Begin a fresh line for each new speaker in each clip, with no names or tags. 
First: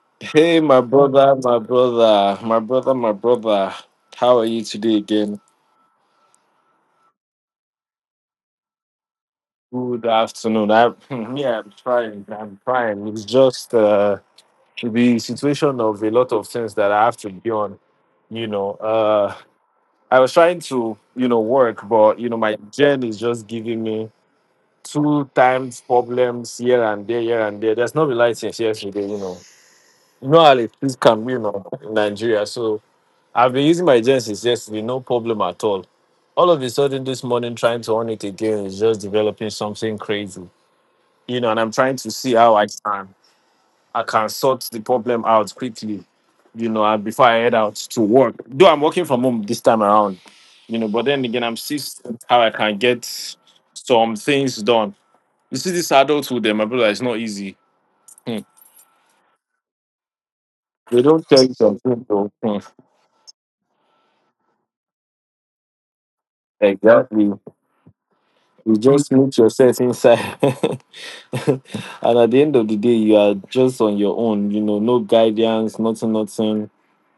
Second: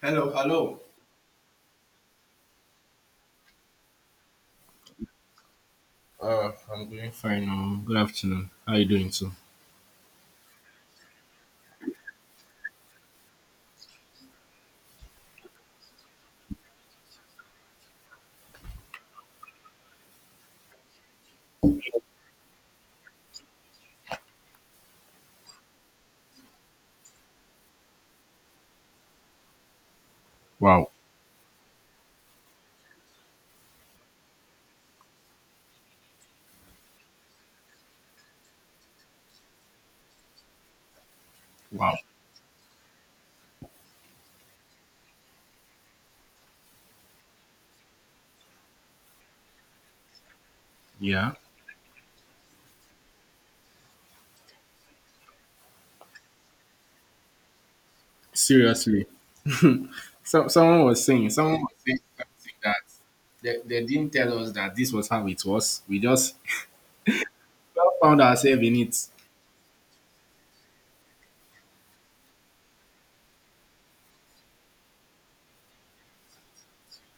Hello,
Hey,
hello.
my brother, my brother, my brother, my brother. How are you today again?
I'm doing fine. Good afternoon. How are you doing too?
Good afternoon. I, yeah, I'm trying. I'm trying. It's just the situation of a lot of things that I have to be on. You know, I was trying to, you know, work, but you know, my gen is just giving me two times problems here and there, here and there. There's no license yesterday. You know how it
Wow,
is can be, you know, in Nigeria. So I've been using my gen since yesterday, no problem at all. All of a sudden, this morning, trying to on it again is just developing something crazy, you know. And I'm
wow.
trying to see how I can sort the problem out quickly, you know, and before I head out to work. Though I'm working from home this time around, you know, but then
Yeah.
again, I'm seeing how I can get some things done. You see, this adulthood, eh, my brother, it's not easy. Hmm.
Seriously.
They don't tell you
Someone was saying
something, though.
something
Hmm.
that they didn't tell us that this was how it was.
Exactly.
We all found ourselves in
You
it.
just meet yourself inside. And at the end of the day, you are just on your own, you know, no guidance, nothing, nothing.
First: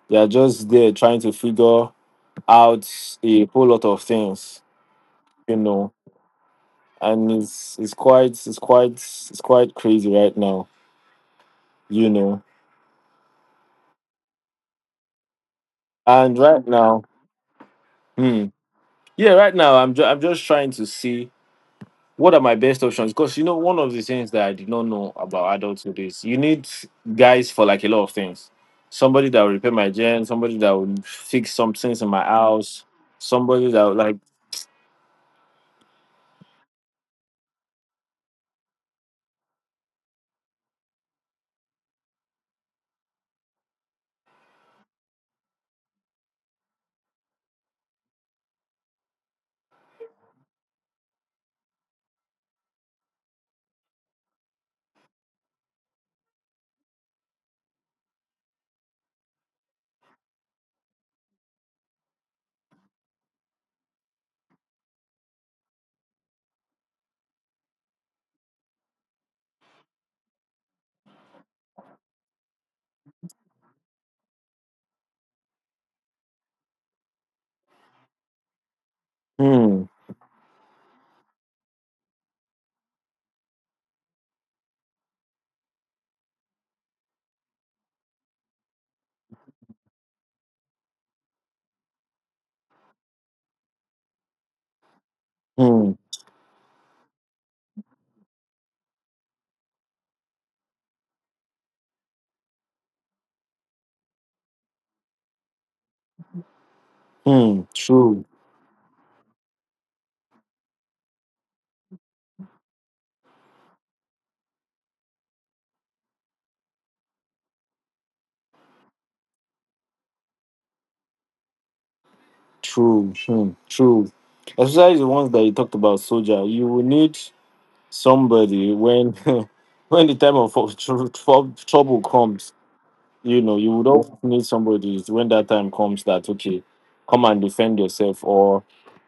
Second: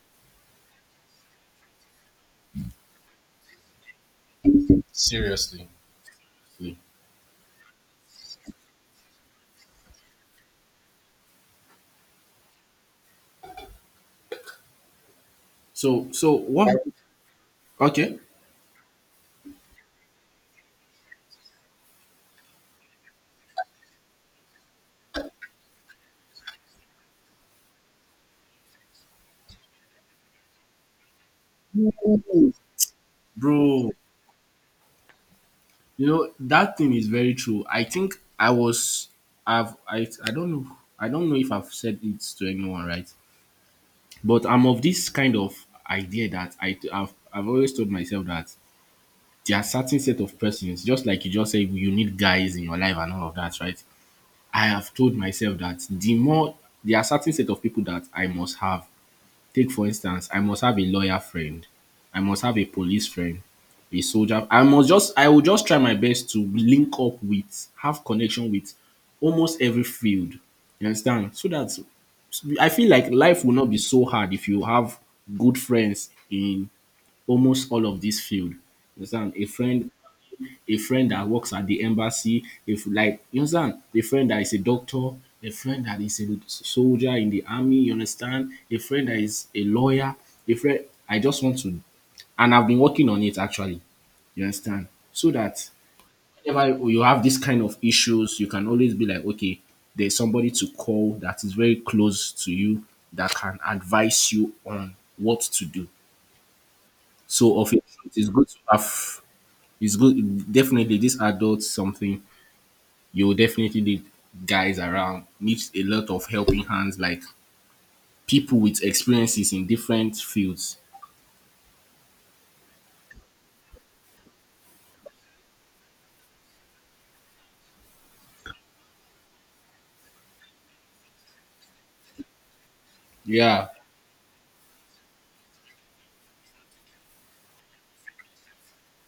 You are just there trying to figure out a whole lot of things, you
Seriously.
know. And it's quite crazy right now, you know.
So
And right
what?
now,
Okay,
hmm, yeah, right now I'm just trying to see what are my best options? Because you know, one of the things that I did not know about adulthood is you need guys for like a lot of things. Somebody that will repair my gen, somebody that will fix some things in my house, somebody that
bro.
will like,
You know that thing is very true. I think I was. I've. I. I don't know. I don't know if I've said it to anyone, right? But I'm of this kind of idea that I've always told myself that there are certain set of persons, just like you just said, you need guys in your life and all of that, right? I have told myself that there are certain set of people that I must have. Take for instance, I must have a lawyer friend, I must have a police friend, a soldier. I will just try my best to link up with, have connection with almost every field. You understand? So that I feel like life will not be so hard if you have good friends in almost all of this field. You understand?
hmm,
A friend that works at the embassy, if like you understand, a friend that is a doctor, a friend that is a soldier in the army, you understand, a friend that is a lawyer, a friend I just want to and I've been working on it actually, you understand? So that
hmm,
whenever you have this kind of issues, you can always be like, okay, there's somebody to call that is very close to you that can advise you on what to do. So
hmm,
of it,
true,
it's good to have. It's good, definitely. This adult something you will definitely need guys around. Needs a lot of helping hands, like people with experiences in different fields.
true, hmm, true. Especially the ones that you talked about, soldier. You will need somebody when when the time of trouble comes, you know.
Yeah.
You would always need somebody when that time comes that, okay, come and defend yourself or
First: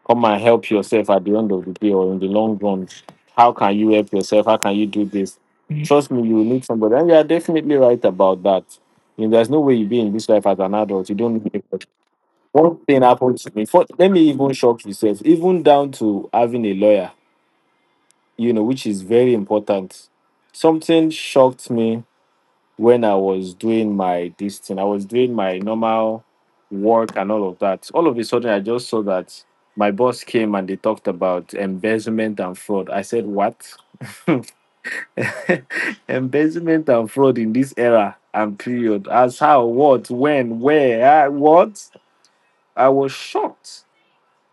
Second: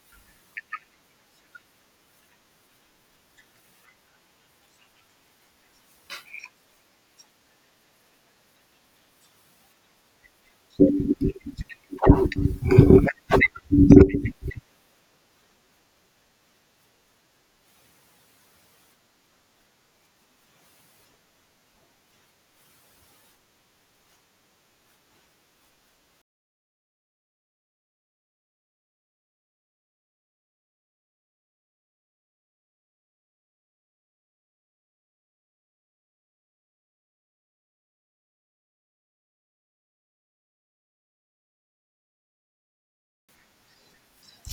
come and help yourself at the end of the day or in the long run. How can you help yourself? How can you do this? Mhm. Trust me, you will need somebody. And you are definitely right about that. You know, there's no way you be in this life as an adult. You don't need anybody. One thing happened to me. For, let me even shock yourself, even down to having a lawyer, you know, which is very important. Something shocked me when I was doing my this thing, I was doing my normal work and all of that. All of a sudden, I just saw that my boss came and they talked about embezzlement and fraud. I said, what? Embezzlement and fraud in this era and period. As how, what, when, where, ah, what? I was shocked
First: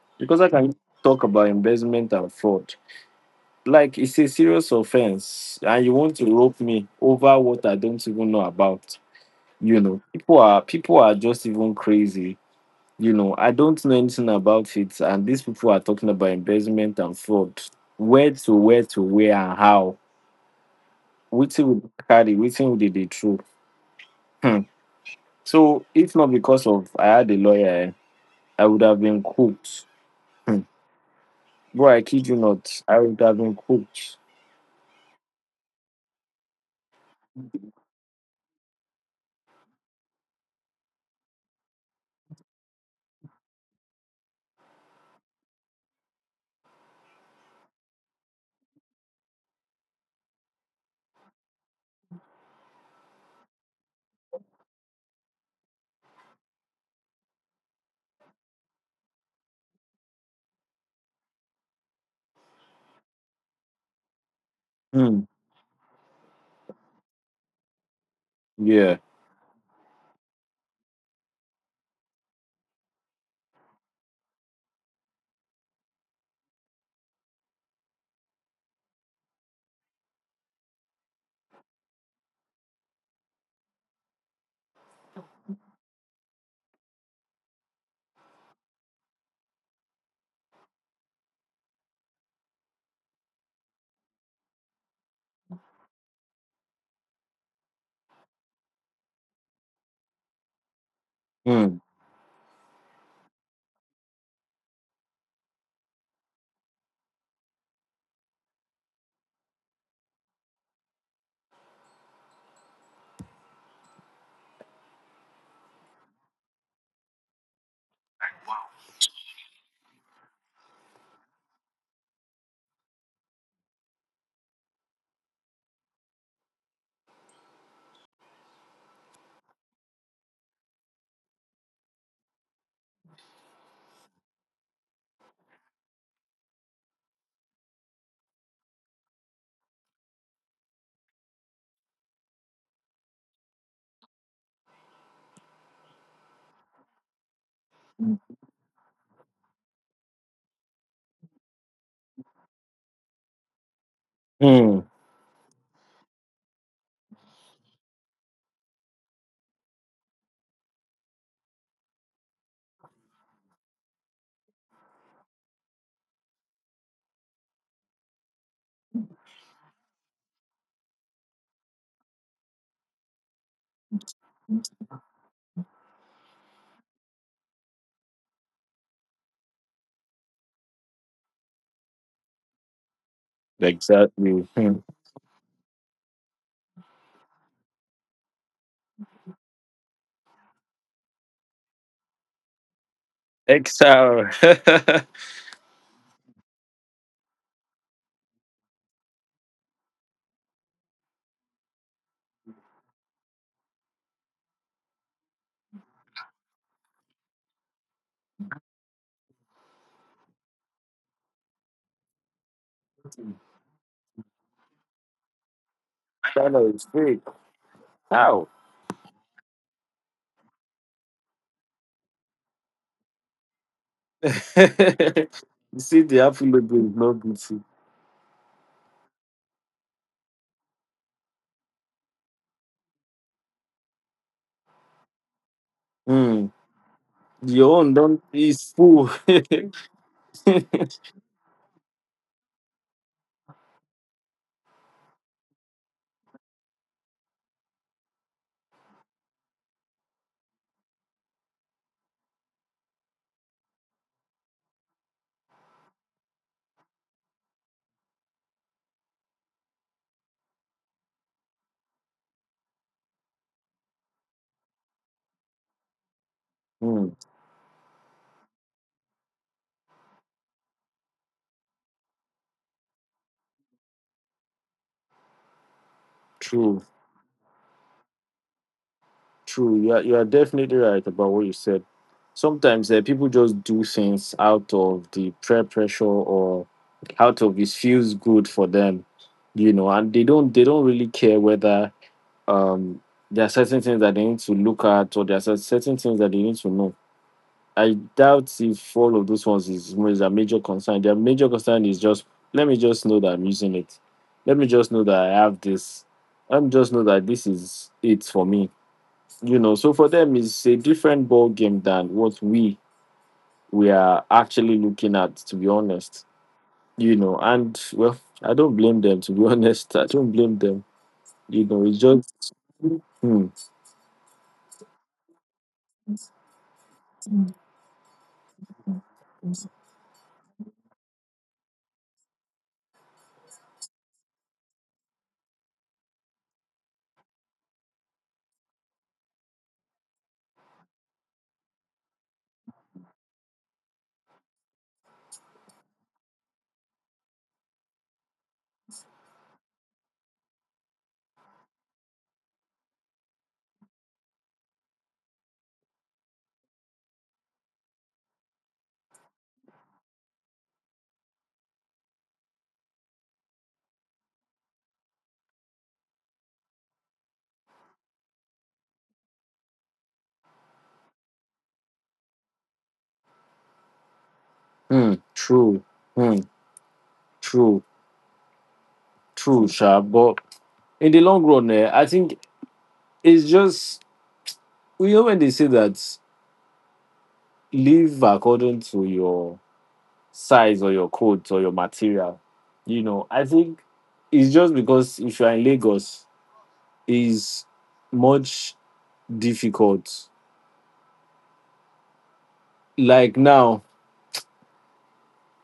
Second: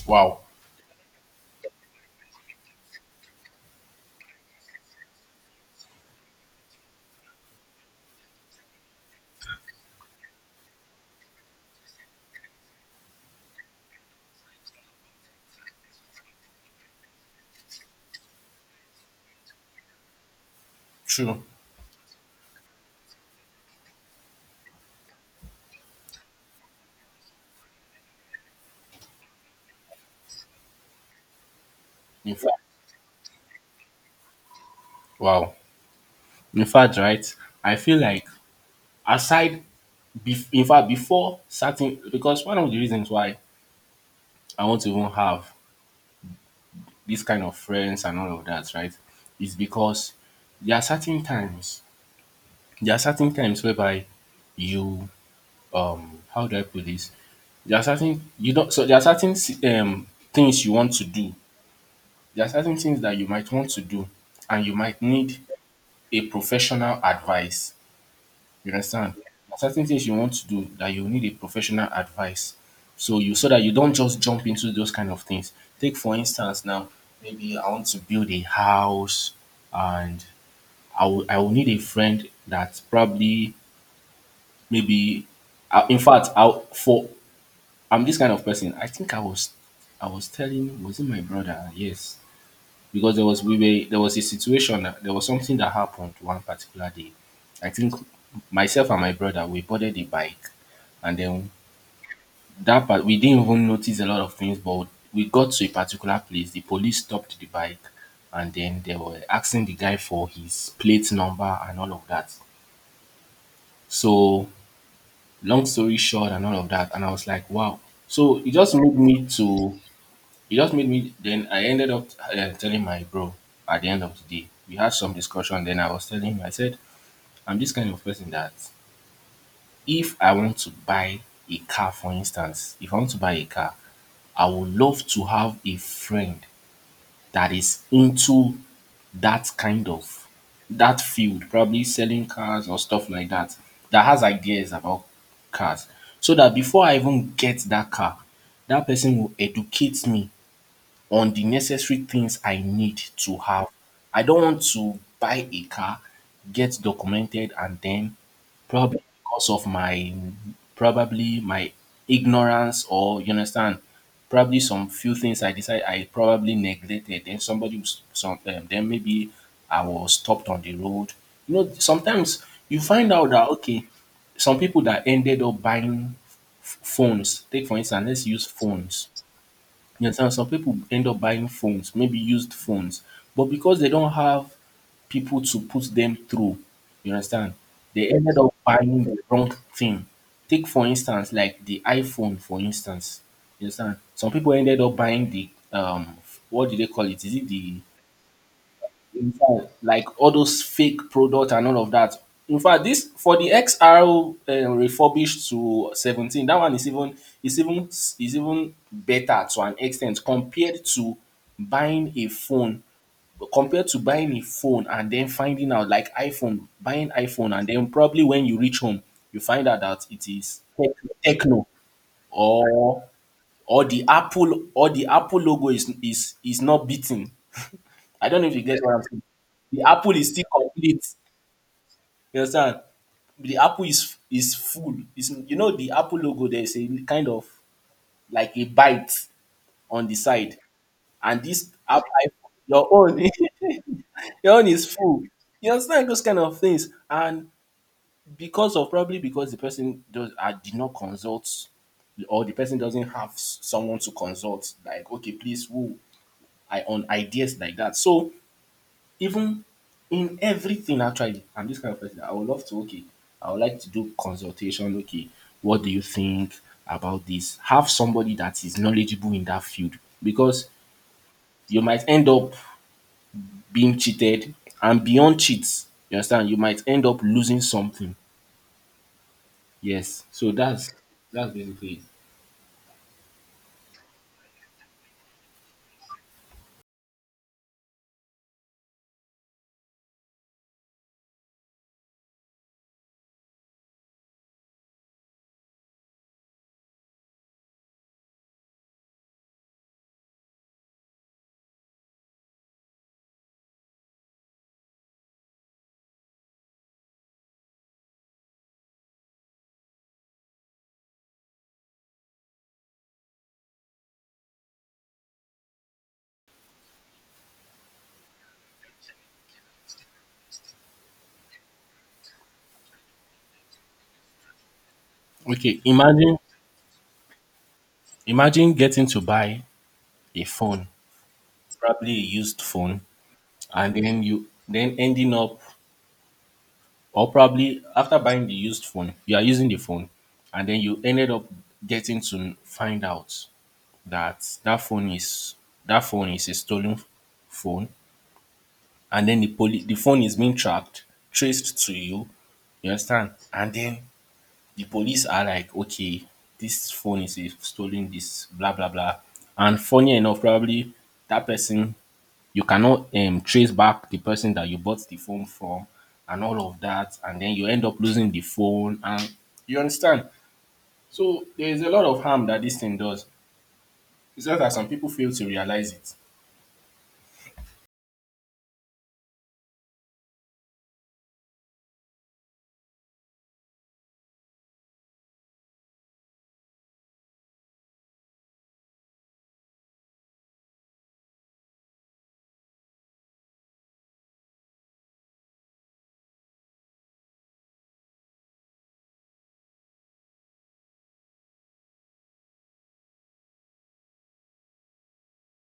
Wow.
because I can talk about embezzlement and fraud. Like, it's a serious offense, and you want to rope me over what I don't even know about. You know, people are just even crazy. You know, I don't know anything about it, and these people are talking about embezzlement and fraud. Where to where to where and how?
True.
Which will carry? Which will they true? Hmm. So if not because of I had a lawyer, eh, I would have been cooked. Hmm. Bro, I kid
In
you
fact,
not, I would have been cooked.
wow. In fact, right. I feel like aside Bef in fact, Before certain, because one of the reasons why I want to even have this kind of friends and all of that, right, is because there are certain times, there are certain times whereby you, how do I put this? There are certain you don't. So There are certain things you want to do. There are certain things that you might want to do, and you might
Hmm.
need a professional advice. You
Yeah.
understand? There are certain things you want to do that you need a professional advice. So that you don't just jump into those kind of things. Take for instance now, maybe I want to build a house, and I will need a friend that probably maybe I, in fact I for I'm this kind of person. I was telling, was it my brother? Yes, because there was a situation that there was something that happened one particular day. I think myself and my brother, we boarded the bike, and then
Hmm.
that part we didn't even notice a lot of things. But we got to a particular place, the police stopped the bike, and then they were asking the guy for his plate number and all of that. So long story short and all of that, and I was like, wow. So it just made me to It just made me, then I ended up telling my bro at the end of the day. We had some discussion, then I was telling him, I said I'm this kind of person that if I want to buy a car for instance, if I want to buy a car, I would love to have a friend that is into that kind of that field, probably selling cars or stuff like that, that has ideas about cars. So that before I even get that car, that person will educate me on the necessary things I need to have. I don't want
Hmm.
to buy a car, get documented, and then probably because of my probably my ignorance, or you understand, probably some few things I decide I probably neglected. Then maybe I was stopped on the road. You know, sometimes you find out that okay, some people that ended up buying phones. Take for instance, let's use phones, you understand? Some people end up buying phones, maybe used phones, but because they don't
Exactly.
have
Hmm.
people to put them through, you understand? They ended up buying the wrong thing. Take, for instance, like the iPhone, for instance. You understand?
XR.
Some people ended up buying the, what do they call it? Is it the in fact, Like all those fake product and all of that. In fact, this for the XR refurbished to 17, that one is even better to an extent compared to buying a phone. Compared to buying a phone and then finding out like
That is
buying
fake.
iPhone and then probably when
How?
you reach home, you find out that it is techno or or the Apple logo
You see, the apple
is
logo
not
is not
beating.
beauty.
I don't know if you get what I'm saying. The apple is still complete. You understand? The apple is full. It's, you know, the apple logo.
Hmm.
There is a kind of
Your own don't
like a
is full.
bite on the side, and this apple, your own, your own is full. You understand those kind of things, and because of probably because the person does, I did not consult, or the person doesn't have someone to consult. Like, okay, please, who I on ideas like that. So even in everything actually. I'm this kind of person. I would love to, okay. I would like to do consultation. Okay, what do you think
Hmm.
about this? Have somebody that is knowledgeable in that field because you might end up being cheated, and beyond cheats, you understand, you might
True,
end up losing something.
true. You
Yes.
are definitely right about what
That's
you said.
basically
Sometimes people just do things out of the peer pressure or out of it feels good for them, you know, and they don't really care whether um there are certain things that they need to look at or there are certain things that they need to know. I doubt if all of those ones is a major concern. Their major concern is just let me just know that I'm using it. Let me just know that I have this. Let me just know that this is it for me. You know, so for them it's a different ball game than what we are actually looking at, to be honest. You know, and well, I don't blame them to be honest. I don't blame them. You know, it's just hmm,
it. Okay, imagine getting to buy a phone, probably a used phone, and then you then ending up, or probably after buying the used phone, you are using the phone, and then you ended up getting to find out that that phone is a stolen phone, and then the phone is being tracked, traced to you. You understand? And then the police are like, okay, this phone is a stolen, this blah blah blah. And funny enough, probably that person, you cannot trace back the person that you bought the phone from and all of that. And then you end up losing the phone. And you understand? So there is a lot of harm that this thing does. It's just that some people
hmm,
fail to
true,
realize it.
hmm, true, true, sha. But in the long run, eh, I think it's just, you know, when they say that live according to your size or your coat or your material, you know, I think it's just because if you are in Lagos, it's much difficult. Like now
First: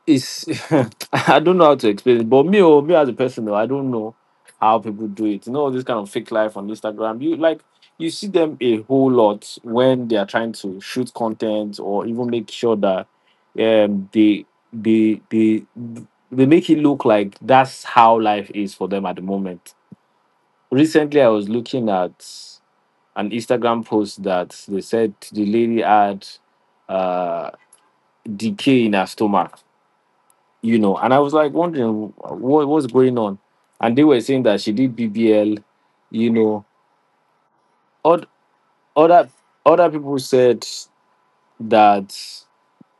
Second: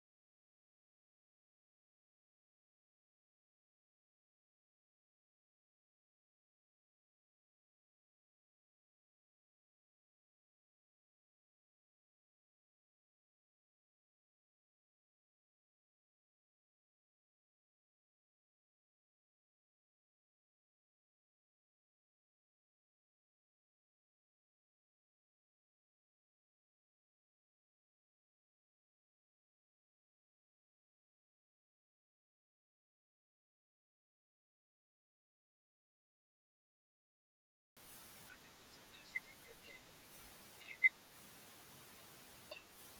it's I don't know how to explain it, but me or me as a person, though, I don't know how people do it. You know, this kind of fake life on Instagram. You like you see them a whole lot when they are trying to shoot content or even make sure that um they they they they make it look like that's how life is for them at the moment. Recently I was looking at an Instagram post that they said the lady had uh decay in her stomach, you know. And I was like wondering what what's going on, and they were saying that she did BBL, you know. Od- Other other people said that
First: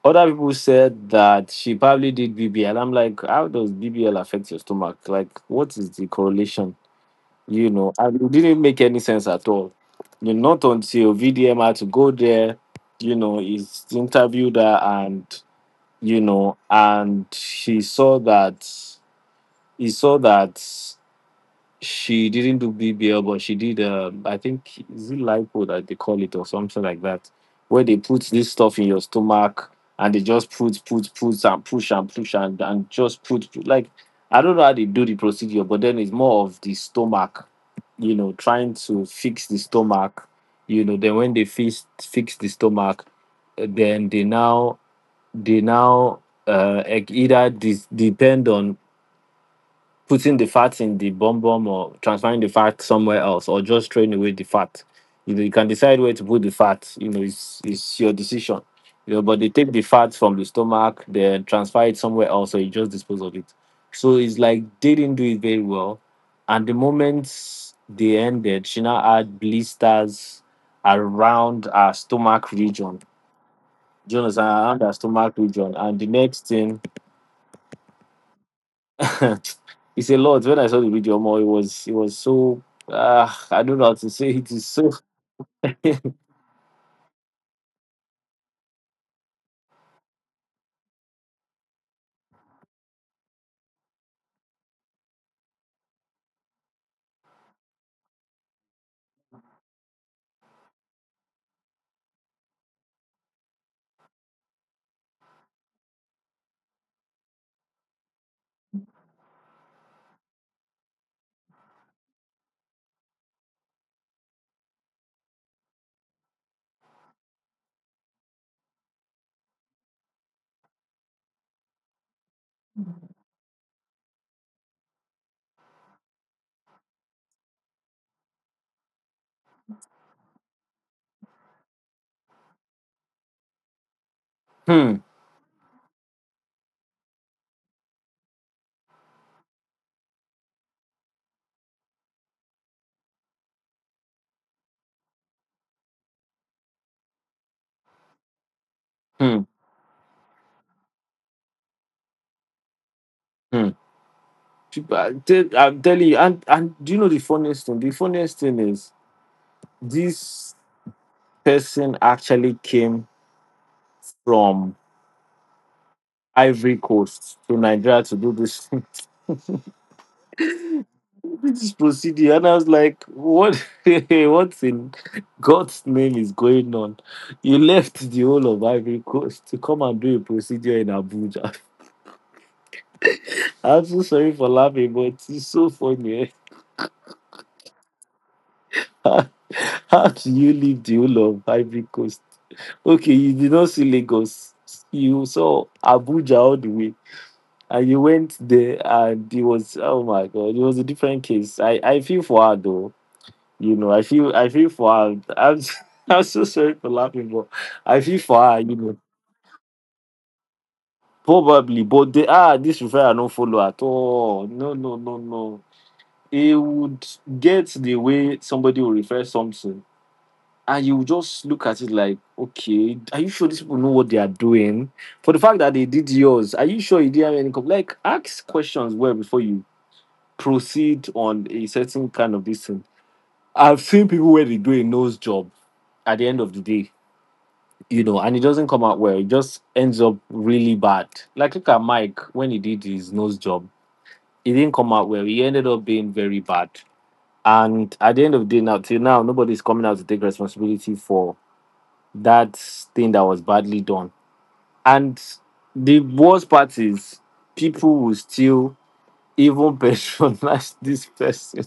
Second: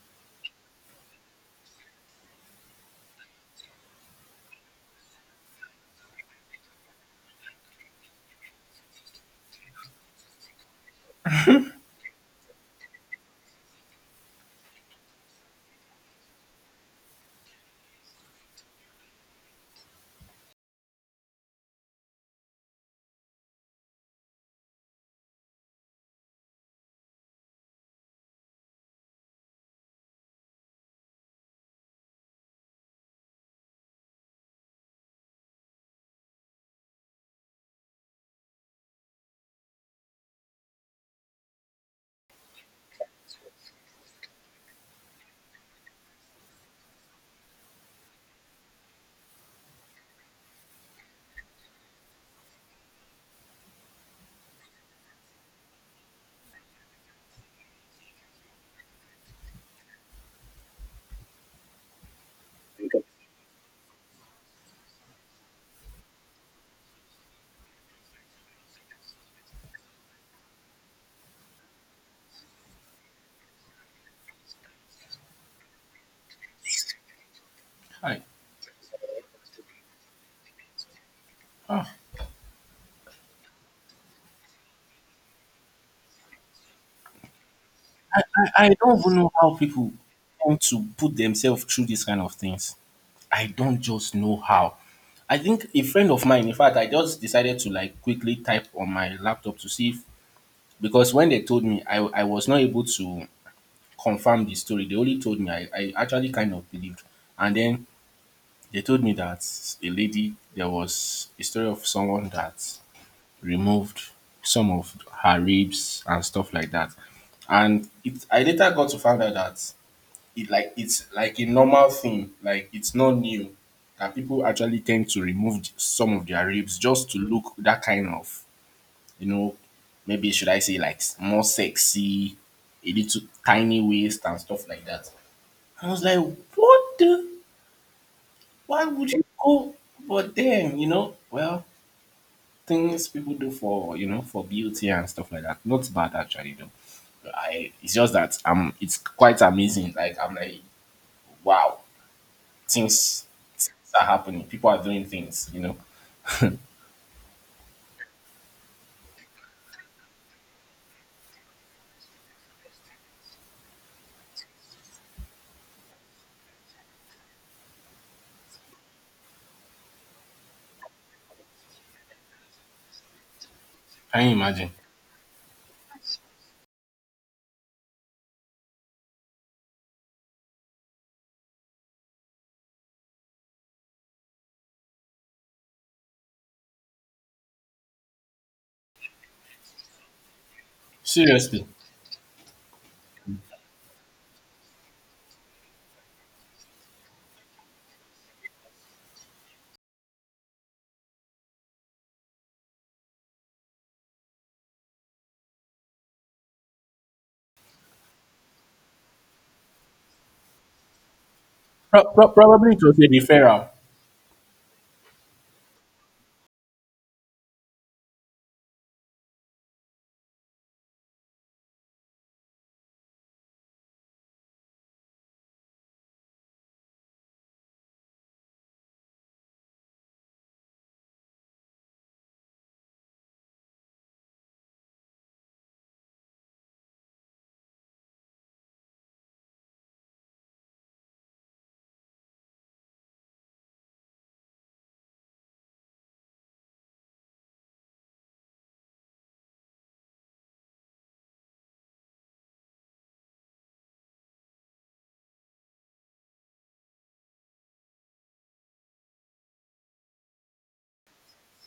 other people said that she probably did BBL. I'm like, how does BBL affect your stomach? Like, what is the correlation? You know, and it didn't make any sense at all. You know, not until VDM had to go there, you know, he's interviewed her and you know, and he saw that he saw that she didn't do BBL, but she did. I think is it lipo that they call it or something like that, where they put this stuff in your stomach and they just put, put, put and push and push and just put, put. Like, I don't know how they do the procedure, but then it's more of the stomach, you know, trying to fix the stomach, you know. Then when they fix the stomach, then they now e- either dis- depend on putting the fat in the bum bum or transferring the fat somewhere else or just throwing away the fat. You know, you can decide where to put the fat. You know, it's your decision. You know, but they take the fat from the stomach, then transfer it somewhere else, or you just dispose of it. So it's like they didn't do it very well. And the moment they ended, she now had blisters around her stomach region. Do you understand? Around her stomach region. And the next thing
I,
it's a lot. When I saw the video, more it
ah,
was it was so I don't know how to say it. It's so
I don't even know how people want to put themselves through these kind of things. I don't just know how. I think a friend of mine, in fact, I just decided to like quickly type on my laptop to see if, because when they told me, I was not able to confirm the story. They only told me. I actually kind of believed. And then they told me that a lady, there was a story of someone that removed some of her ribs and stuff like that. And I later got to find out that it's like a normal thing. Like it's not new that people actually tend to remove some of their ribs just to look that kind of, you know, maybe should I say like more sexy, a little tiny waist and stuff like
hmm
that. I was like, what the? Why would you go? But then, you know, well, things people do for, you know, for beauty and stuff like that. Not bad actually though. I It's just that it's quite
hmm
amazing. Like I'm like, wow, things,
hmm.
things are happening. People are
People,
doing things, you know.
I'm telling you,
Can
and do you know the funniest thing? The funniest thing is this person actually came from Ivory Coast to Nigeria to do this this procedure, and I was like, what
you
what
imagine?
in God's name is going on? You left the whole of Ivory Coast to come and do a procedure in Abuja. I'm so sorry for laughing, but it's so funny. Eh? How do you leave the whole of
Seriously.
Ivory Coast? Okay, you did not see Lagos. You saw Abuja all the way. And you went there and it was, oh my god, it was a different case. I feel for her though. You know, I feel for her. I'm I'm so sorry for laughing, but I feel for her, you know. Probably, but they ah
Probably
this
it was a
referral no follow
referral.
at all. No, no, no, no. He would get the way somebody will refer something and you just look at it like, okay, are you sure these people know what they are doing? For the fact that they did yours, are you sure you didn't have any com-" like ask questions well before you proceed on a certain kind of this thing. I've seen people where they do a nose job at the end of the day, you know, and it doesn't come out well, it just ends up really bad. Like look at Mike when he did his nose job, it didn't come out well, he ended up being very bad. And at the end of the day, now till now, nobody's coming out to take responsibility for that thing that was badly done. And the worst part is people will still even patronize this person.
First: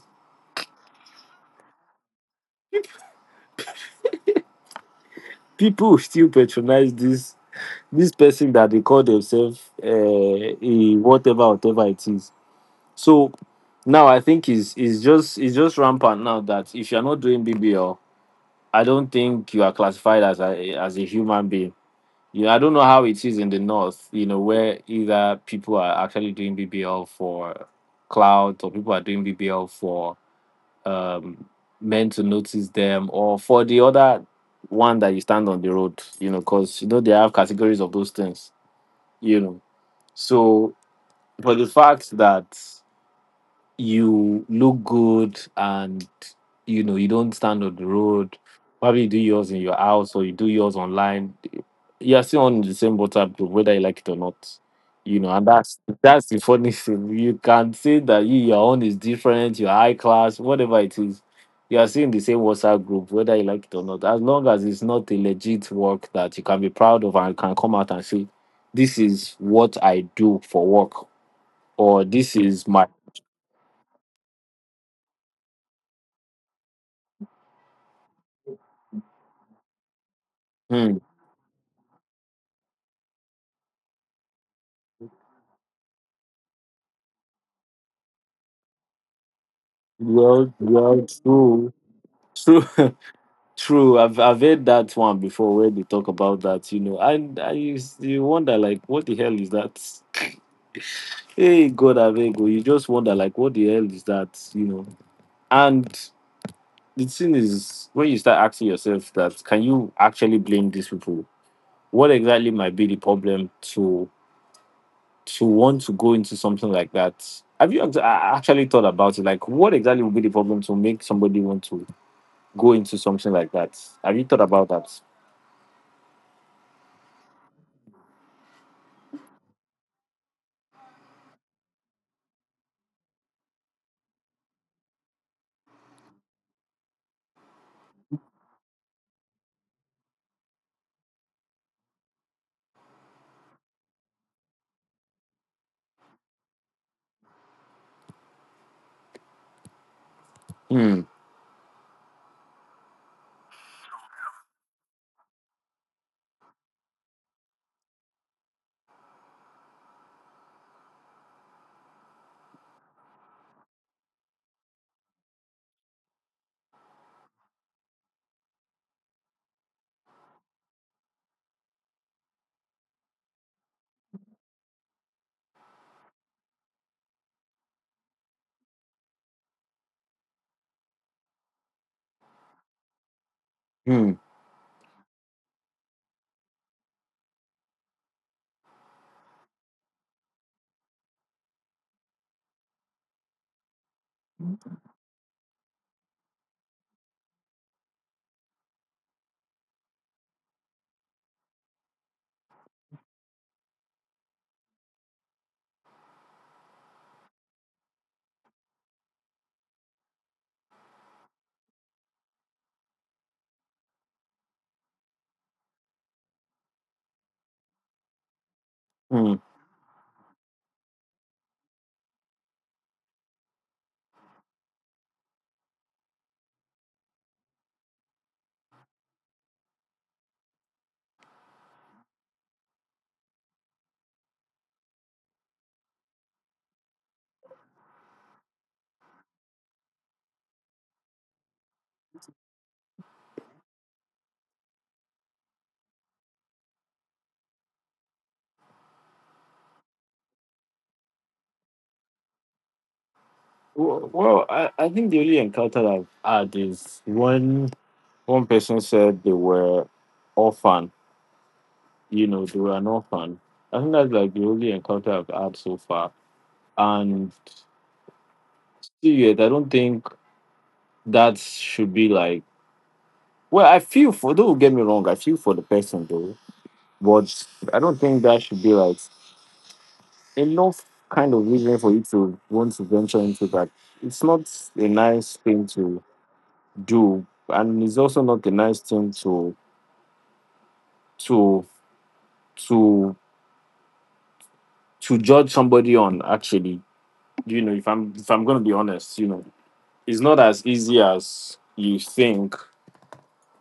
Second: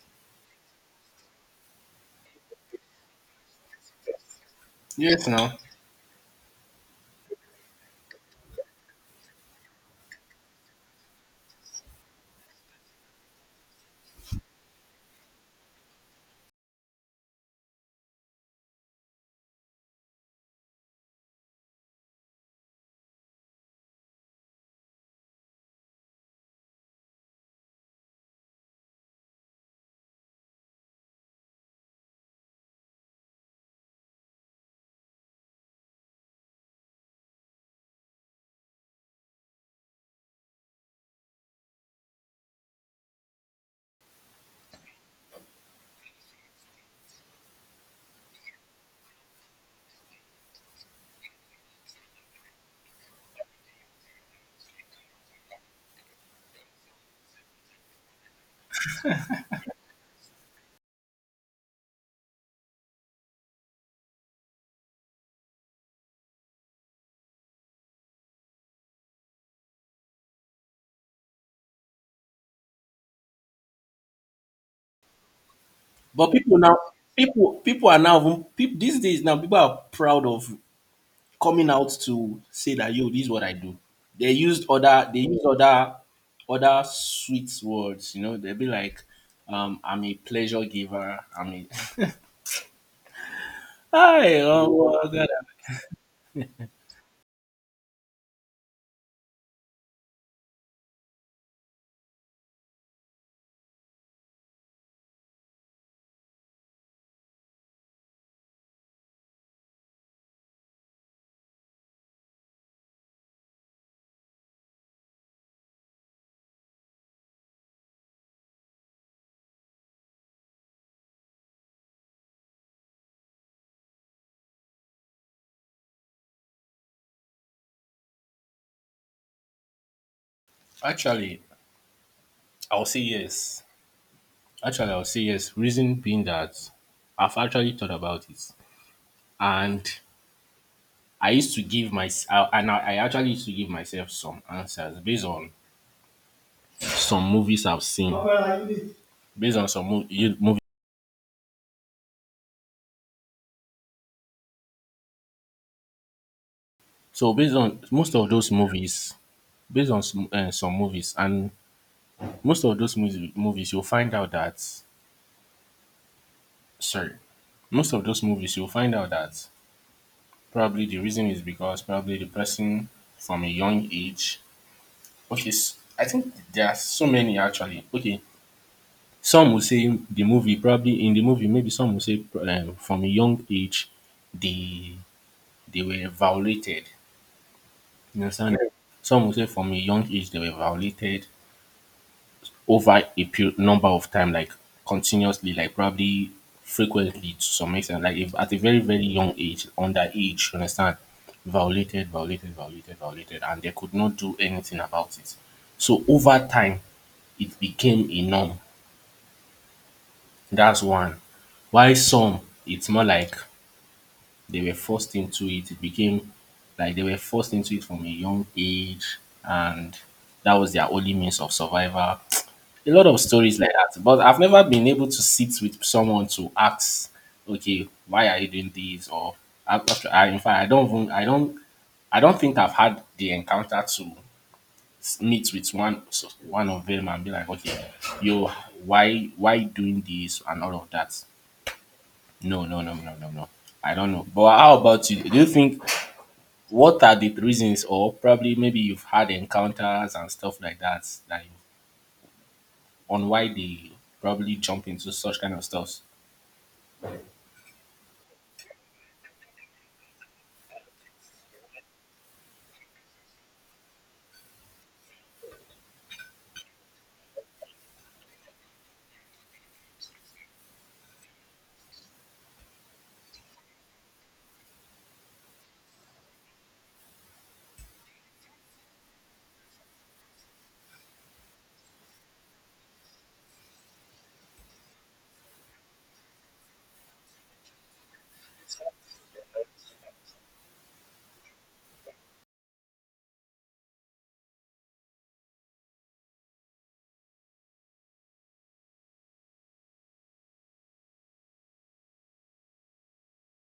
Yes, now.
People will still patronize this person that they call themselves a whatever, whatever it is. So now I think is just it's just rampant now that if you're not doing BBL, I don't think you are classified as a human being. You know, I don't know how it is in the north, you know, where either people are actually doing BBL for clout or people are doing BBL for um, men to notice them, or for the other one that you stand on the road, you know, because, you know, they have categories of those things, you know. So, for the fact that you look good and you know you don't stand on the road, probably you do yours in your house or you do yours online, you're still on the same WhatsApp group whether you like it or not, you know. And that's the funny thing. You can say that you your own is different, your high class, whatever it is, you are still in the same WhatsApp group whether you like it or not, as long as it's not a legit work that you can be proud of and can come out and say this is what I do for work, or this is my.
But people are now, people, these days now, people are proud of
Hmm.
coming out to say that yo, this is what I do. They used other other sweet words, you know, they'd be like, I'm a
Yeah,
pleasure
yeah,
giver, I'm
true,
a
true, true. I've
Hi,
I've heard
oh
that
my
one
God.
before where they talk about that. You know, and I used you wonder, like, what the hell is that? Hey, God, Avego, you just wonder, like, what the hell is that? You know, and the thing is, when you start asking yourself that, can you actually blame these people? What exactly might be the problem to want to go into something like that? Have you actually thought about it? Like, what exactly would be the problem to make somebody want to go into something like that? Have you thought about that?
Actually, I'll say yes. Actually, I'll say yes. Reason being that I've actually thought about it, and I actually used to give myself some answers based on some movies I've seen, based on some movies.
Hmm.
So based on most of those movies, based on some movies and most of those movies you'll find out that sorry most of those movies you'll find out that probably the reason is because probably the person from a young age. I think there are so many actually. Okay, some will say the movie, probably in the movie, maybe some will say from a young age
Hmm.
they were violated, you understand? Some will say from a young age they were violated over a period number of time, like continuously, like probably frequently to some extent, like if at a very, very young age, underage, you understand, violated, violated, violated, violated, and they could not do anything about it. So over time, it became a norm. That's one. While some, it's more like they were forced into it. It became like they were forced into it from a young age,
Hmm.
and that was their only means of survival. A lot of stories like that. But I've never been able to sit with someone to ask, okay, why are you doing this? Or I, in fact, I don't think I've had the encounter to meet with one of them and be like, okay, yo, why you doing this and all of that? No, no, no, no, no, no. I don't know. But how about you? Do you think what are the reasons, or probably maybe you've had encounters and stuff like that, that on why they
Well,
probably
I,
jump
I
into
think the only
such kind of
encounter
stuff?
I've had is when one person said they were orphan. You know, they were an orphan. I think that's like the only encounter I've had so far. And serious, I don't think that should be like. Well, I feel for. Don't get me wrong. I feel for the person, though, but I don't think that should be like enough kind of reason for you to want to venture into that. It's not a nice thing to do, and it's also not a nice thing to to to judge somebody on. Actually, you know, if I'm going to be honest, you know, it's not as easy as you think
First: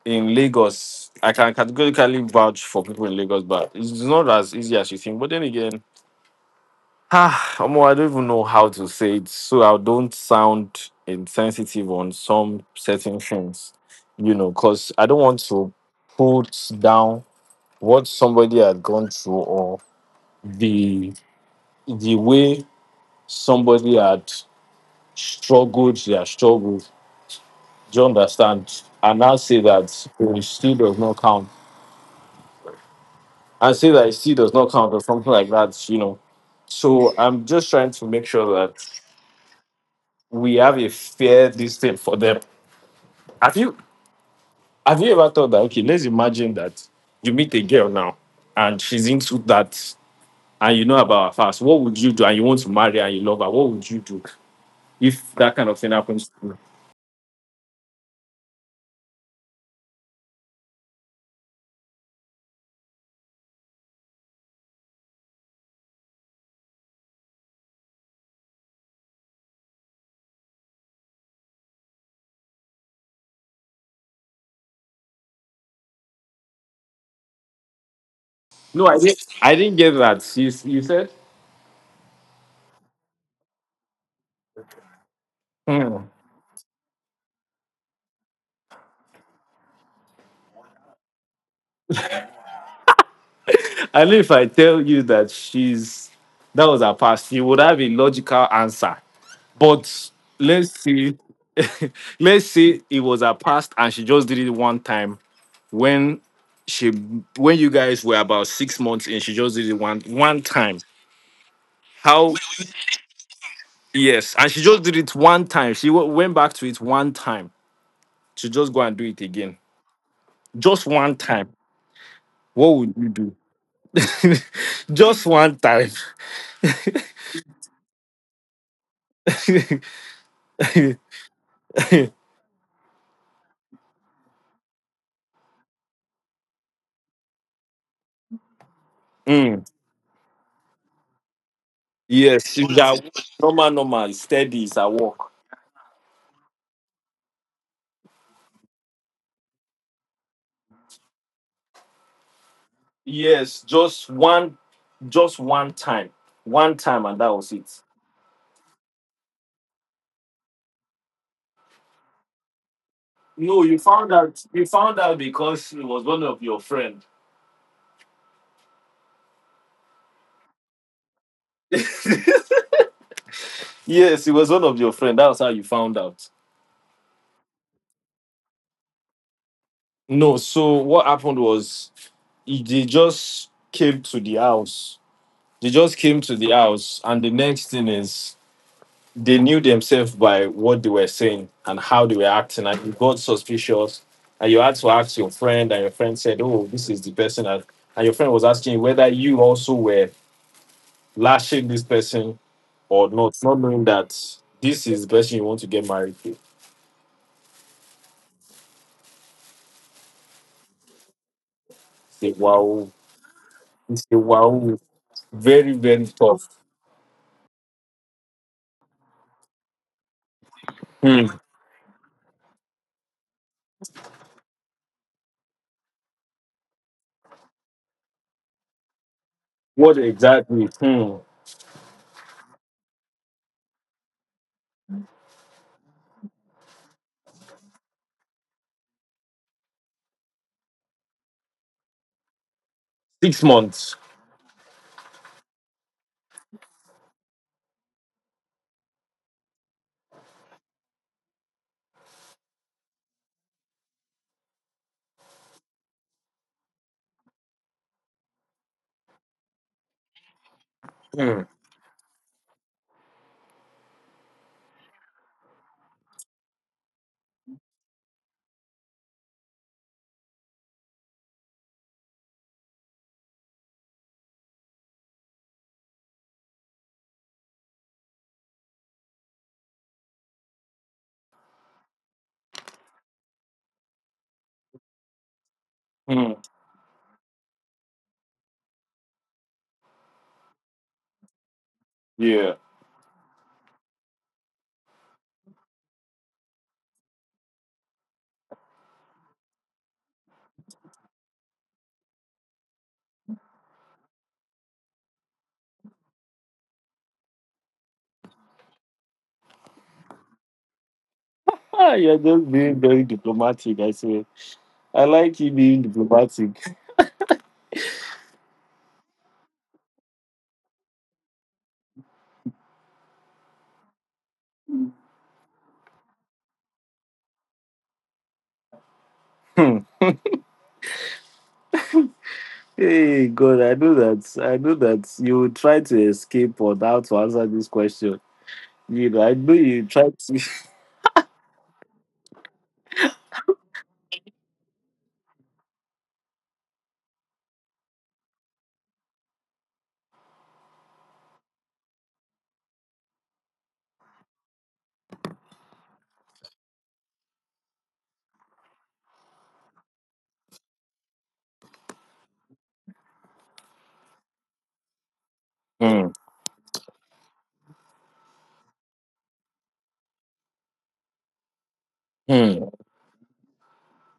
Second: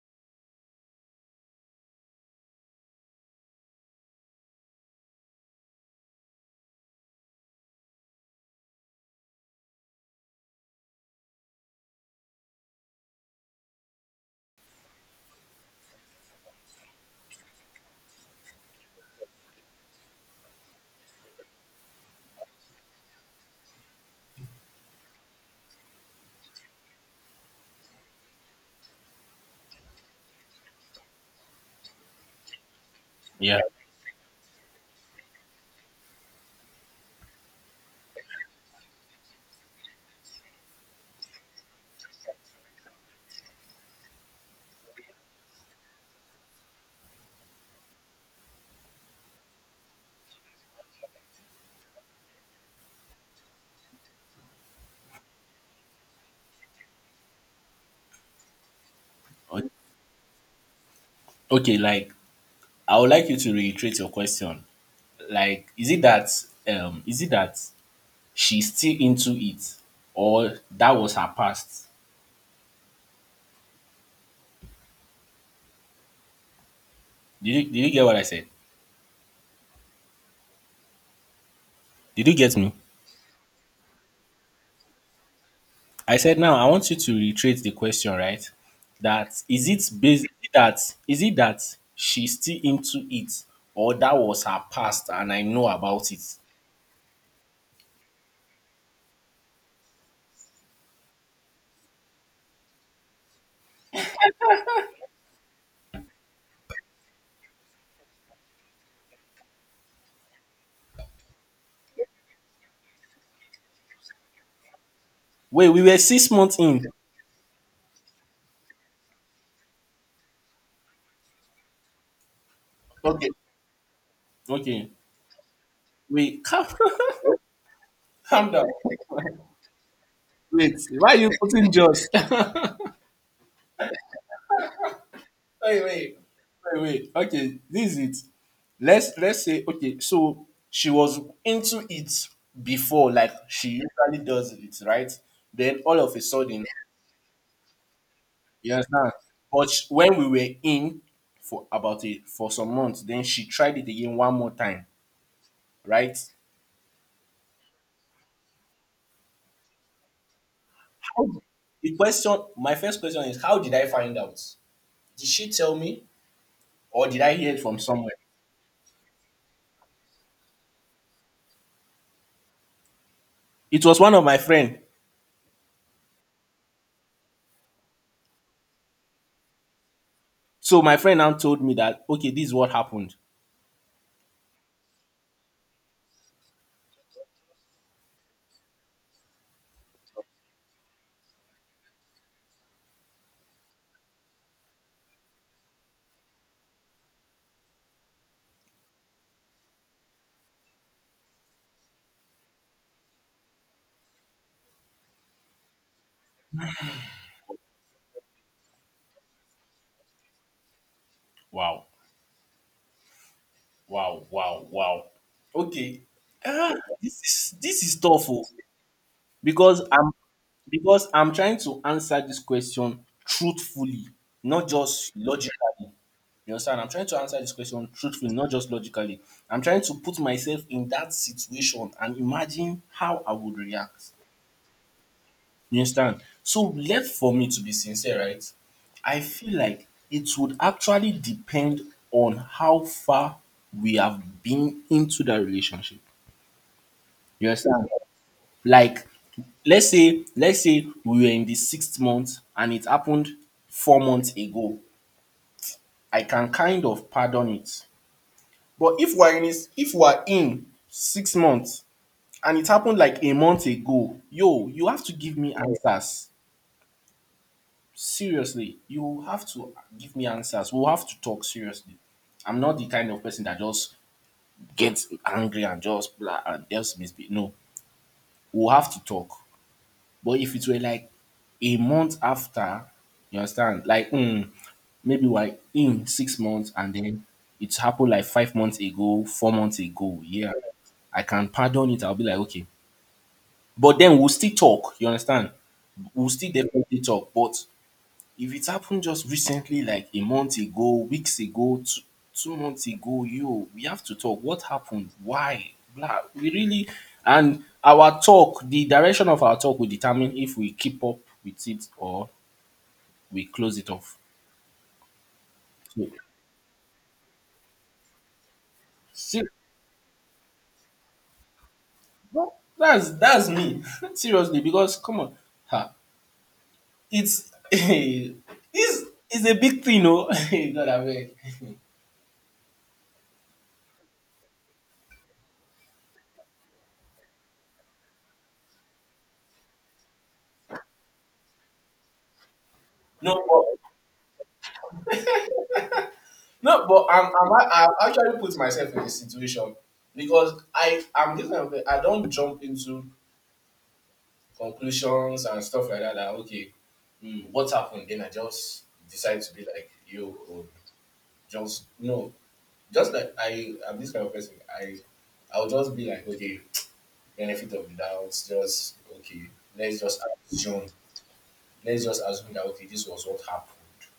in Lagos. I can categorically vouch for people in Lagos, but it's not as easy as you think. But then again, ah, Omo, I don't even know how to say it, so I don't sound insensitive on some certain things, you know, because I don't want to put down what somebody had gone through, or the the way somebody had struggled their struggles. Do you understand? And now say that it still does not count.
Yeah.
And say that it still does not count or something like that, you know. So I'm just trying to make sure that we have a fair this thing for them. Have you have you ever thought that, okay, let's imagine that you meet a girl now and she's into that and you know about her fast. What would you do? And you want to marry and you love her, what would you do if that kind of thing happens to you?
O- Okay, like I would like you to reiterate your question. Like, is it that she's still into it or that was her past? Did you get what I said?
No, I didn't get that. She's you said.
Did you get me?
Hmm.
I said now I want you to reiterate the question, right? That that is it that she's still into it or
I know
that
if
was
I
her
tell you
past
that
and I know
she's
about it.
that was her past, you would have a logical answer. But let's see, let's say it was her past and she just did it one time when she when you guys were about 6 months in, she just did it one time. How, yes, and she just did it one
Wait,
time.
we
She
were six
went back
months
to it
in.
one time. She just go and do it again, just one time. What would you
Okay.
do?
Okay.
Just one time.
Wait, calm down. Wait, why are you putting just? wait, wait, wait, wait. Okay, this is it. Let's say
Mm,
okay. So she was into it
yes, she's at
before,
work.
like
Normal,
she
normal,
usually does
steady
it,
is at
right?
work.
Then all of a sudden, you understand? But when we were in for about it for some months, then she
Yes,
tried it again one more time,
just
right?
one time, and that was it.
How, the question, my first question is, how
No,
did
you
I
found
find out?
out. You found out
Did she
because
tell
it
me,
was one of your friend.
or did I hear it from somewhere?
Yes,
It was one of
it
my
was one
friend.
of your friend. That's how you found out. No, so
So my
what
friend now
happened
told me
was
that okay, this is what
they
happened.
just came to the house. They just came to the house, and the next thing is they knew themselves by what they were saying and how they were acting, and you got suspicious. And you had to ask your friend, and your friend said, "Oh, this is the person," and your friend was asking whether you also were lashing this person or not, not knowing that this is the person you want to get married to.
Wow,
Say wow, it's a
wow, wow,
wow,
wow.
very
Okay,
very tough.
ah, this is tough oh, because I'm because
Hmm.
I'm trying to answer this question truthfully, not just logically. You understand? I'm trying to answer this question truthfully, not just logically. I'm trying to
What
put myself
exactly?
in that
Hmm.
situation and imagine how I would react. You understand? So left for me to be sincere, right? I feel like it would actually depend on how far
Six
we
months.
have been into that relationship. You understand? Like let's say we were in the sixth month and it happened 4 months ago. I can kind of pardon it. But if we're in six
Hmm.
months and it happened like a month ago, yo, you have to give me answers. Seriously, you have to give me answers. We'll have to talk seriously. I'm not the kind of person that just gets angry and just blah and else misbehave. No, we'll have to talk. But if it were like a month after, you understand? Like, maybe we're in
Hmm.
6 months and then it happened like 5 months ago, 4 months ago. Yeah, I can pardon it. I'll be like,
Yeah.
okay. But then we'll still talk. You understand? We'll still definitely talk. But if it happened just recently like a month ago, weeks ago, 2 months ago, yo, we have to talk. What happened? Why? Blah. We really and our talk, the direction of our talk will determine if we keep up with it
Ah, you're
or
just being very
we close
diplomatic,
it
I
off.
say. I like you being
So,
diplomatic.
see, no, that's me. Seriously, because come on, ha, it's it's a
Hmm.
big thing, oh. God, I beg.
Hey God, I know that. I know that you will try to escape or how to answer this question. You know, I know you try to.
No, No, but I I actually put myself in this situation because I am this kind of pe- I don't jump into conclusions and stuff like that. That okay, what happened? Then I just decide to be like you or just no, just like I am this kind of person. I I'll just
Hmm.
be like okay, benefit of the doubt. Just okay, let's just assume. Let's just assume that
Hmm.
okay, this was what happened.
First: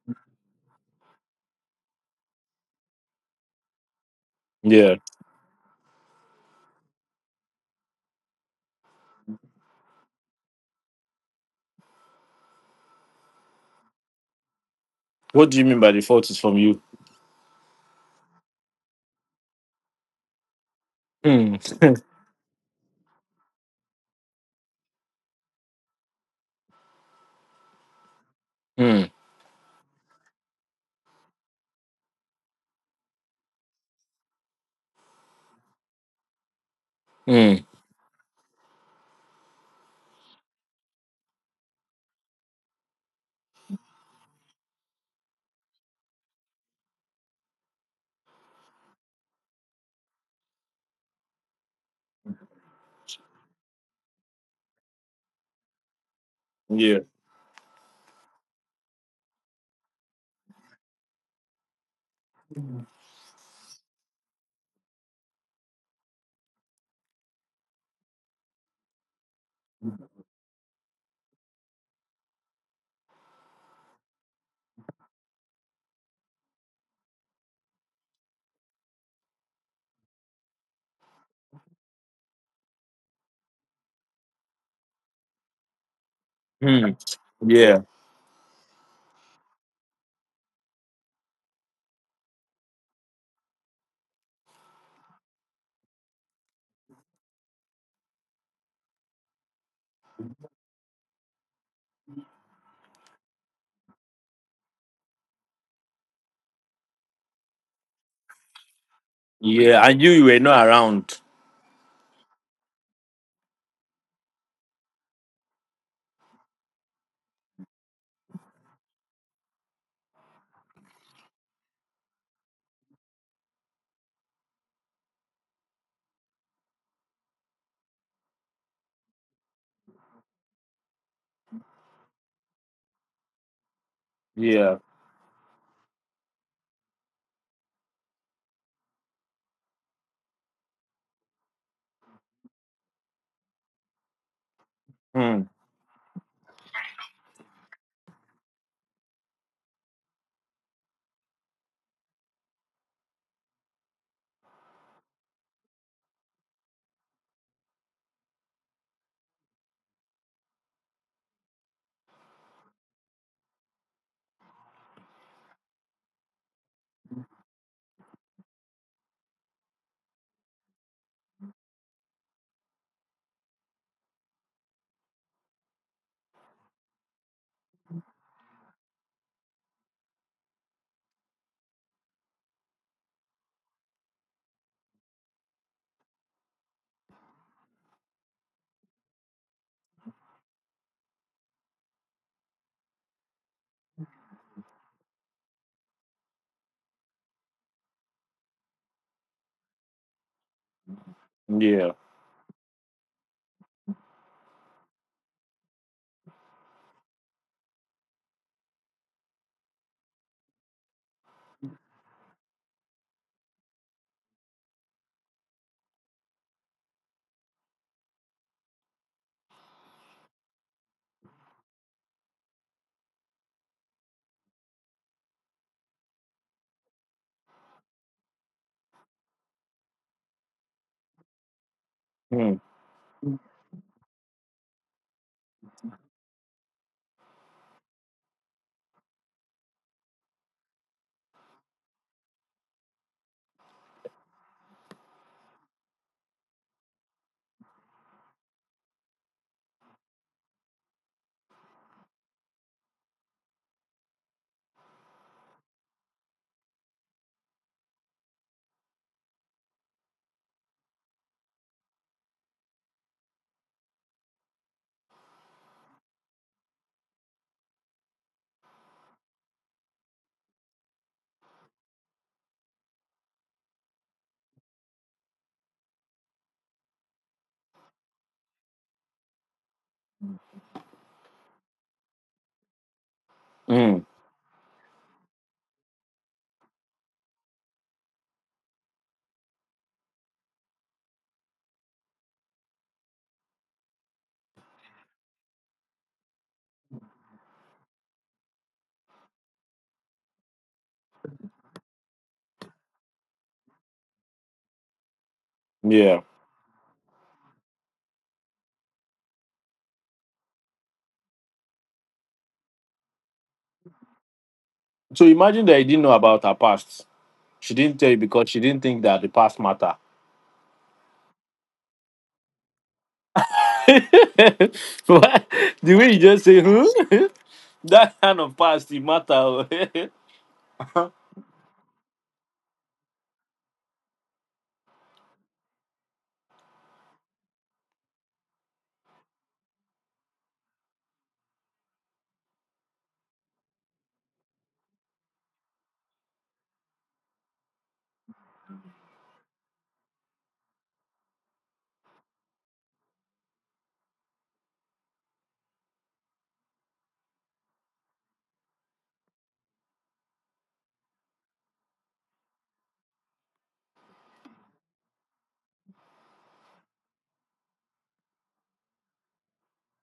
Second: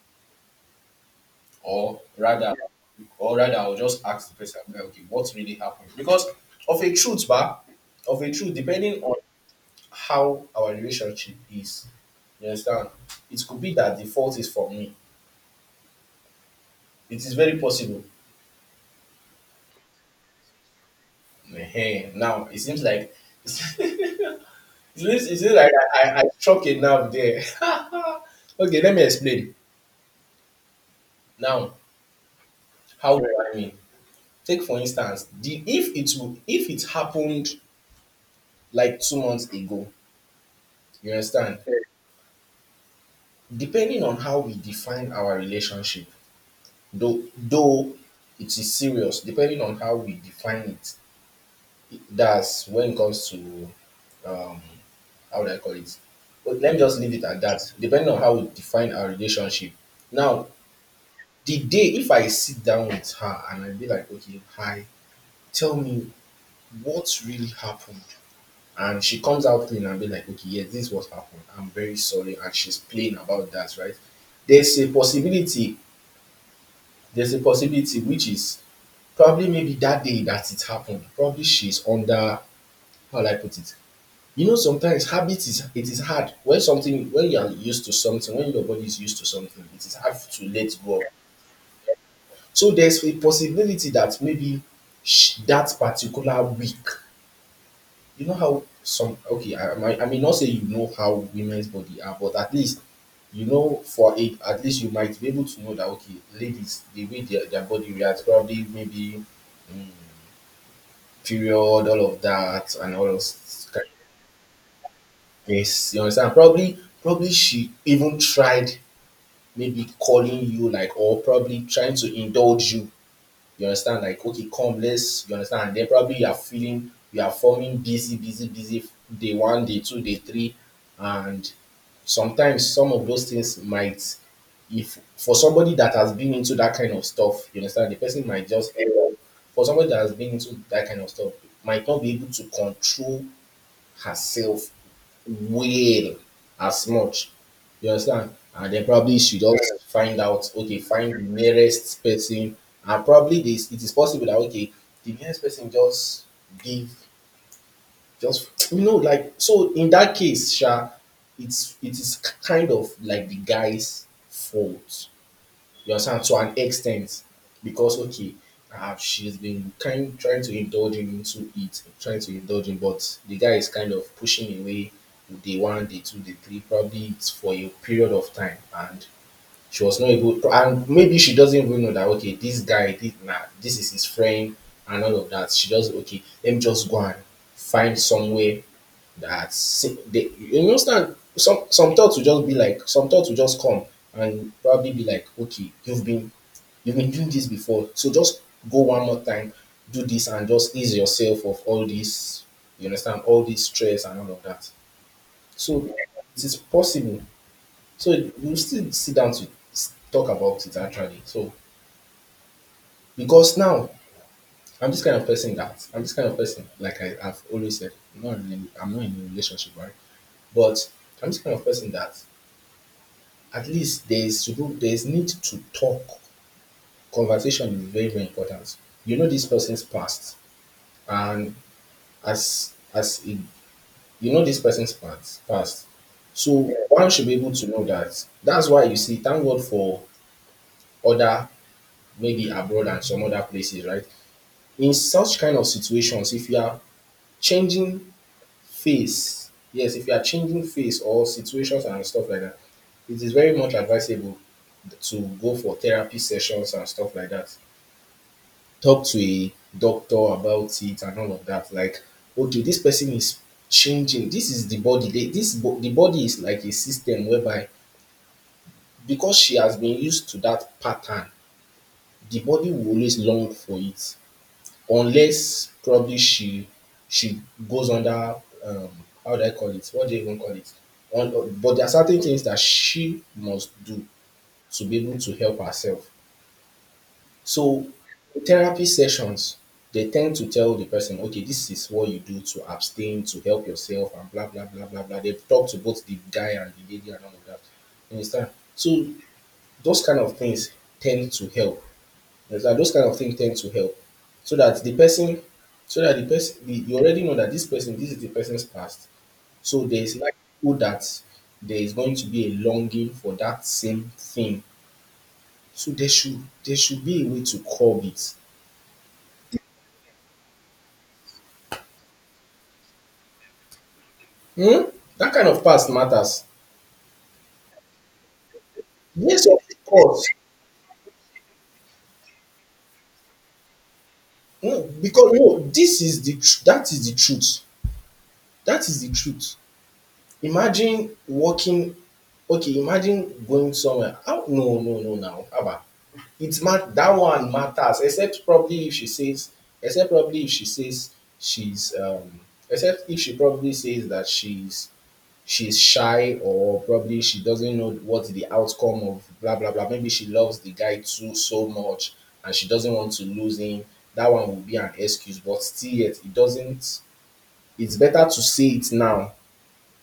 Or rather, or rather I'll just ask the person like,
Yeah.
okay what really happened, because of a truth, bar of a truth, depending on how our relationship is, you understand, it could be that the fault is from me.
What do you mean by the fault is from you?
It is very possible.
Hmm.
Ehen, now it seems like it it seems like I struck a nerve there. Okay, let me
Hmm.
explain now. How do I mean? Take for instance the if it happened
Mm.
like 2 months ago, you understand, depending on how we define our relationship, though it is serious, depending on how we define it, it- that's when it comes to um how would I call it? But let me just
Yeah.
leave it at that. Depending on how we define our relationship. Now, the day if I sit down with her and I be like, okay, hi, tell me what really happened. And she comes out clean and be like, okay, yeah, this is what happened. I'm very sorry. And she's playing about that, right? There's a possibility, which is probably maybe that day that it happened, probably she's under, how will I put it? You know, sometimes habit is it is hard when
Mm.
something when you are
Yeah.
used to something, when your body is used to something, it is hard to let go. Of. So there's a possibility that maybe that particular week, you know how some, okay I may not say you know how women's body are but at least you know for a at least you might be able to know that okay ladies the way their body reacts probably maybe
Yeah.
mm,
I knew you were not around.
period, all of that and all those kind of things, you understand, probably she even tried maybe calling you like, or probably trying to indulge you. You understand? Like, okay, come, let's, you understand? And then probably you are feeling, you are forming busy, busy, busy, day one, day two, day three. And sometimes some of those things might,
Yeah.
if for somebody that has been into that kind of stuff, you understand? The person might just end up, for somebody that has been into that kind of stuff, might not be able to control herself
Mm.
whale as much. You understand? And then probably should also find out, okay, find the nearest person. And probably this it is possible that okay, the nearest person just give just you know, like so in that case, Sha, it is kind of like the guy's fault. You understand? To an extent. Because okay, she's been kind trying to indulge him into it, trying to indulge him, but the guy is kind of pushing away day one, day two, day three, probably it's for a period of time and she was not able and maybe she doesn't even know that okay, this nah, this is his friend and all of that. She just okay, let me just go and find somewhere that they you understand some thoughts will just be like, some thoughts will just come and probably be like, okay, you've been doing this before. So just go one more time, do this, and just ease yourself of all
Yeah.
this, you understand, all this stress and all of that. So it is possible. So we'll still sit down to talk about it actually. So because now I'm this kind of person, like I've always said, I'm not in a relationship, right? But I'm this kind of person that at least there's need to talk. Conversation is very, very important. You know this person's past and
Mm.
as it, you know this person's past, so one should be able to know that. That's why you see thank god for other maybe abroad and some other places, right? In such kind of situations, if you are changing face, yes, if you are changing face or situations and stuff like that, it is very much advisable to go for therapy sessions and stuff like that, talk to a doctor about it and all of that. Like, okay, this person is changing. This is the body. They, the body is like a system whereby because she has been used to that pattern, the body will always long for it, unless probably she goes under, um, how do I call it? What do you even call it? But there are certain things that she must do
Mm.
to be able to help herself. So therapy sessions, they tend to tell the person, okay, this is what you do to abstain, to help yourself, and blah, blah, blah, blah, blah. They've talked to both the guy and the lady and all of that. You understand? So those kind of things tend to help. You understand? Those kind of things tend to help. So that the person,
Yeah.
you already know that this person, this is the person's past. So there is likelihood that there is going to be a longing for that same thing.
So imagine that you
So
didn't
there
know
should
about her
there should
past.
be a way to
She didn't
curb
tell you
it.
because she didn't think that the past matter.
Hmm? That kind
What?
of past
The way you
matters.
just say, hmm? That kind of past it
Yes, of
matter.
course.
Oh.
No, because no, this is the tr- that is the truth. That is the truth. Imagine walking. Okay, imagine going somewhere. How, no, no, no. Now, Abba, that one matters. Except probably if she says, except probably if she says she's, um, except if she probably says that she's shy, or probably she doesn't know what the outcome of blah blah blah. Maybe she loves the guy too so much, and she doesn't want to lose him. That one would be an excuse, but still yet it doesn't it's better to say it now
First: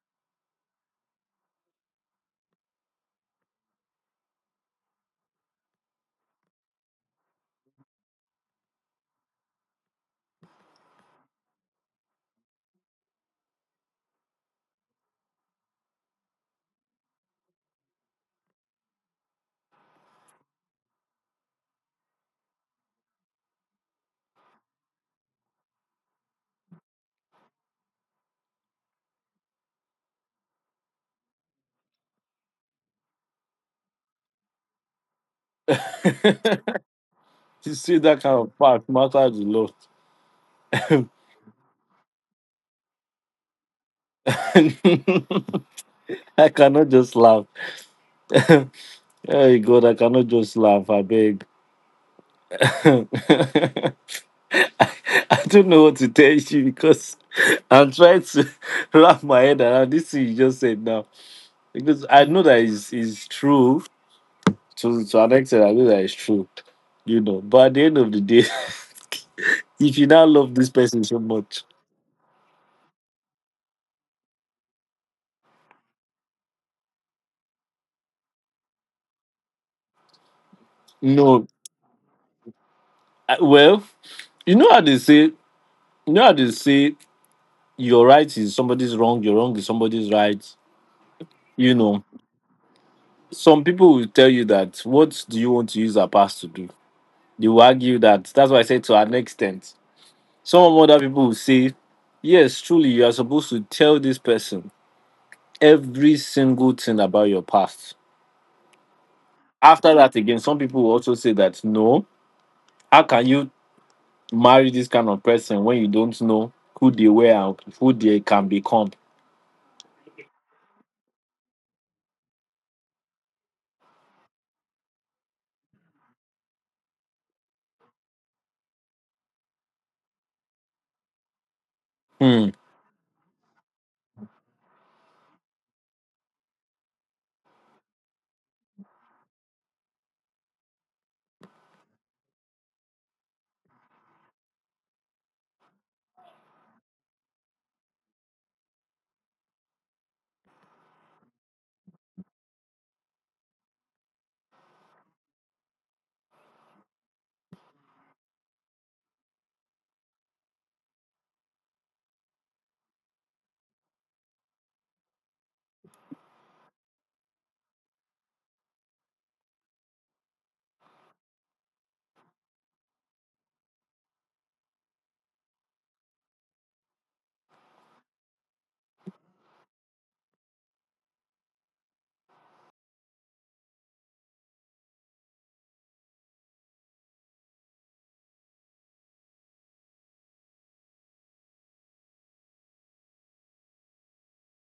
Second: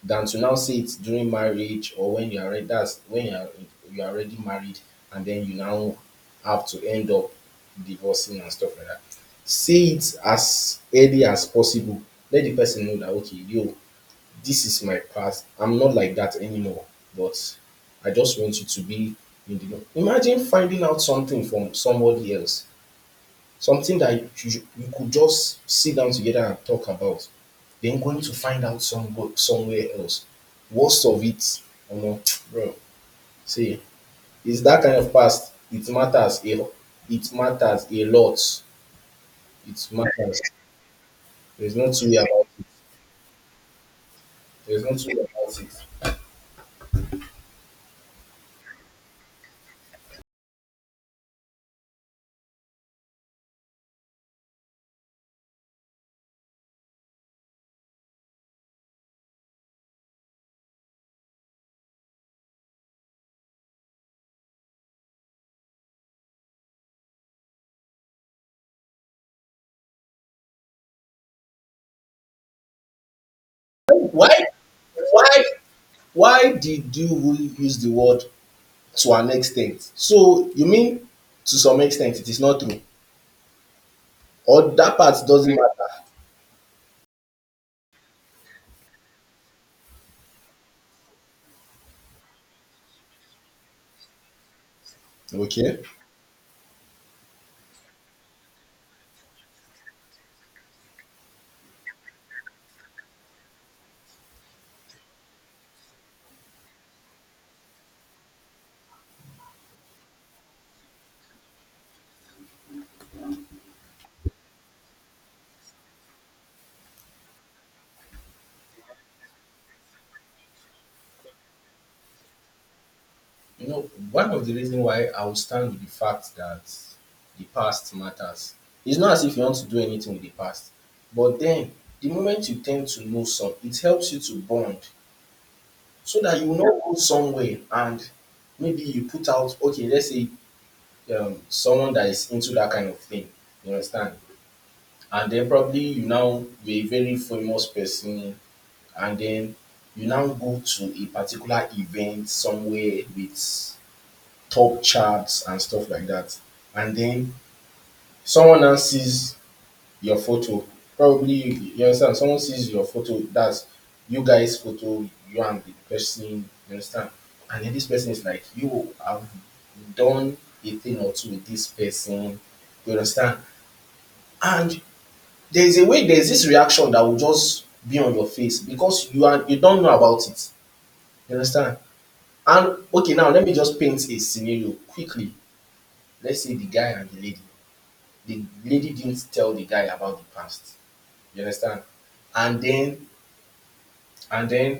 than to now say it during marriage, or when you are ready, that's when you are already married, and then you now have to end up divorcing and stuff like that. Say it as early as possible. Let the person know that, okay yo, this is my past. I'm not like that anymore. But I just want you to be in the know. Imagine finding out something from somebody else, something that you could just sit down together and talk about, then going to find out somewhere else. Worst of it, you know, bro. See, it's that kind of past. It
You
matters
see
a
that
lot.
kind of past matters a lot.
It matters. There's no two-way about it. There's no two-way about it.
I cannot just laugh. Hey God, I cannot just laugh. I beg. I don't know what to tell you because I'm trying to wrap my head around this thing you just said now. Because I know that is true to an extent. I know that it's true, you know. But at the end of the day, if you now love this person so much,
Why? Why Why did you use the word "to an extent"? So you mean
no,
to some extent it is not true,
well, you
or
know how
that
they
part
say,
doesn't matter?
you know how they say, your right is somebody's wrong, your wrong is somebody's right. You know, some people will tell you that what do you want to
Okay.
use our past to do? They will argue that that's why I said to an extent. Some of other people will say, yes, truly, you are supposed to tell this person every single thing about your past. After that, again, some people will also say that no, how can you marry this kind of person when you don't know who they were and who they can become?
You know, one of the reasons why I will stand with the fact that the past matters. It's not as if you want to do anything with the past, but then the moment
Hmm.
you tend to know some, it helps you to bond, so that you will not go somewhere and maybe you put out, okay, let's say, someone that is into that kind of thing. You understand? And then probably you're a very famous person, and then you now go to a particular event somewhere with top charts and stuff like that, and then someone else sees your photo. Probably you, you understand, someone sees your photo, that's you guys' photo, you and the person, you understand, and then this person is like, you have done a thing or two with this person, you understand, and there's a way there's this reaction that will just be on your face, because you don't know about it. You understand? And okay, now let me just paint a scenario quickly. Let's say the guy and the lady. The lady didn't tell the guy about the past. You understand? And then, and then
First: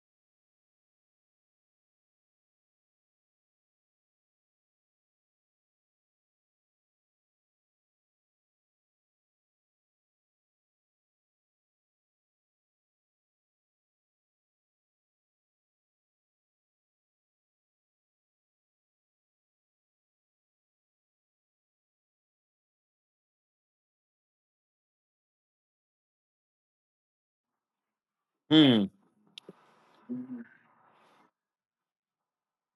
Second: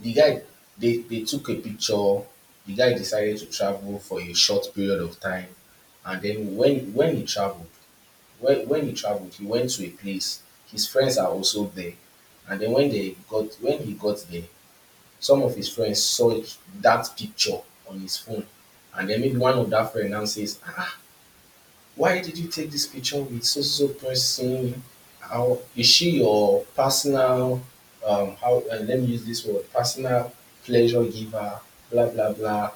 the guy, they took a picture. The guy decided to travel for a short period of time. And then when he traveled, he went to a place. His friends are also there, and then when he got there, some of his friends saw that picture on his phone, and then maybe one of that friend now says, "Ah, why did you take this picture with so so so person? How is she your personal? How
Hmm.
Let me use this word, personal pleasure giver? Blah blah blah."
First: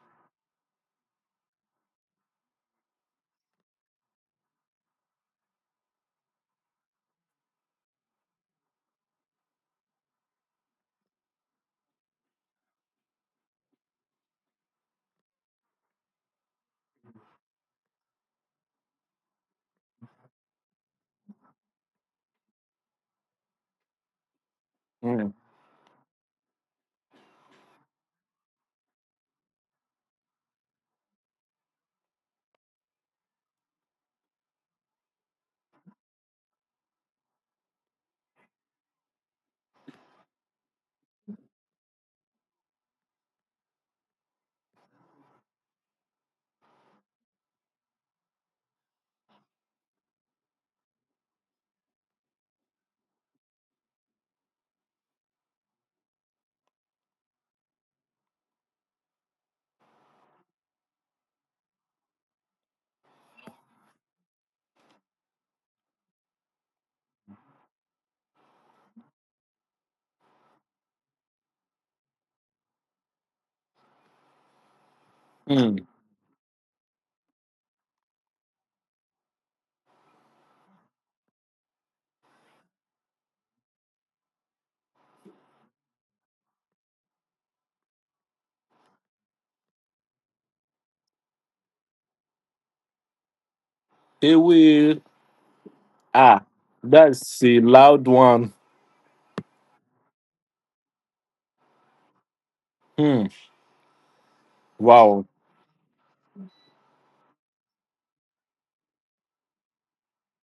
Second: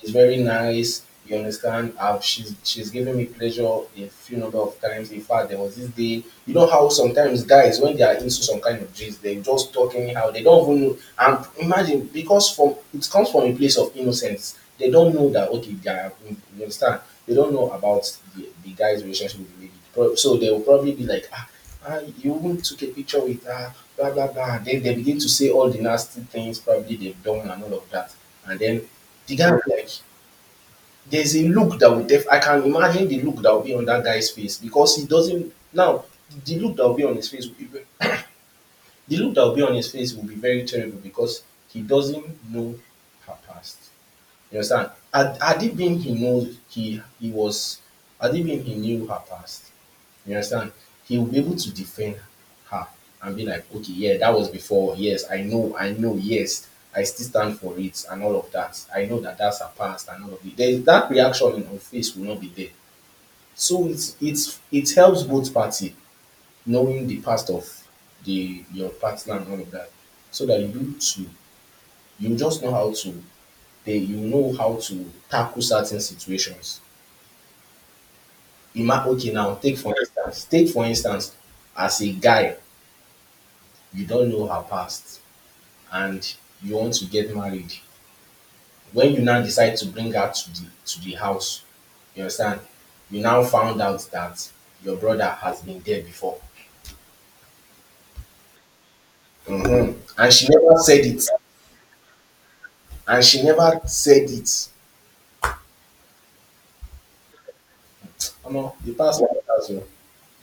She's very nice. You understand? I she's given me pleasure a few number of times. In fact, there was this day— you know how sometimes guys, when they are into some kind of gist, they just talk anyhow, they don't even know, and imagine, because from it comes from a place of innocence, they don't know that, okay, they are you understand, they don't know about the guy's relationship with the lady. So they will probably be like, "Ah, you even took a picture with her, blah blah blah," then they begin to
Hmm.
say all the nasty things probably they've done and all of that. And then the guy will be like— there's a look that will def I can imagine the look that will be on that guy's face, because he doesn't now— the look that will be on his face will be the look that will be on his face will be very terrible, because he doesn't know her past. You understand? Had it been he knew he was had it been he knew her past, you understand? He will be able to defend her and be like, okay, yeah, that was before. Yes, I know, I know. Yes, I still stand for it and all of that. I know that that's her past and all of it. There's that reaction in her face will not be there. So it helps both party, knowing the past of the your partner and all of that, so that you to— you just know how to— they you know how to tackle
Hmm.
certain situations. Okay, now take for instance, as a guy, you don't know her past and you want to get married. When you now decide to bring her to the house, you understand? You now found out
They
that your
will.
brother has been there before.
Ah, that's a loud one.
Mhm. And she never said it. And
Hmm.
she never said it.
Wow.
Omo, the past matters o.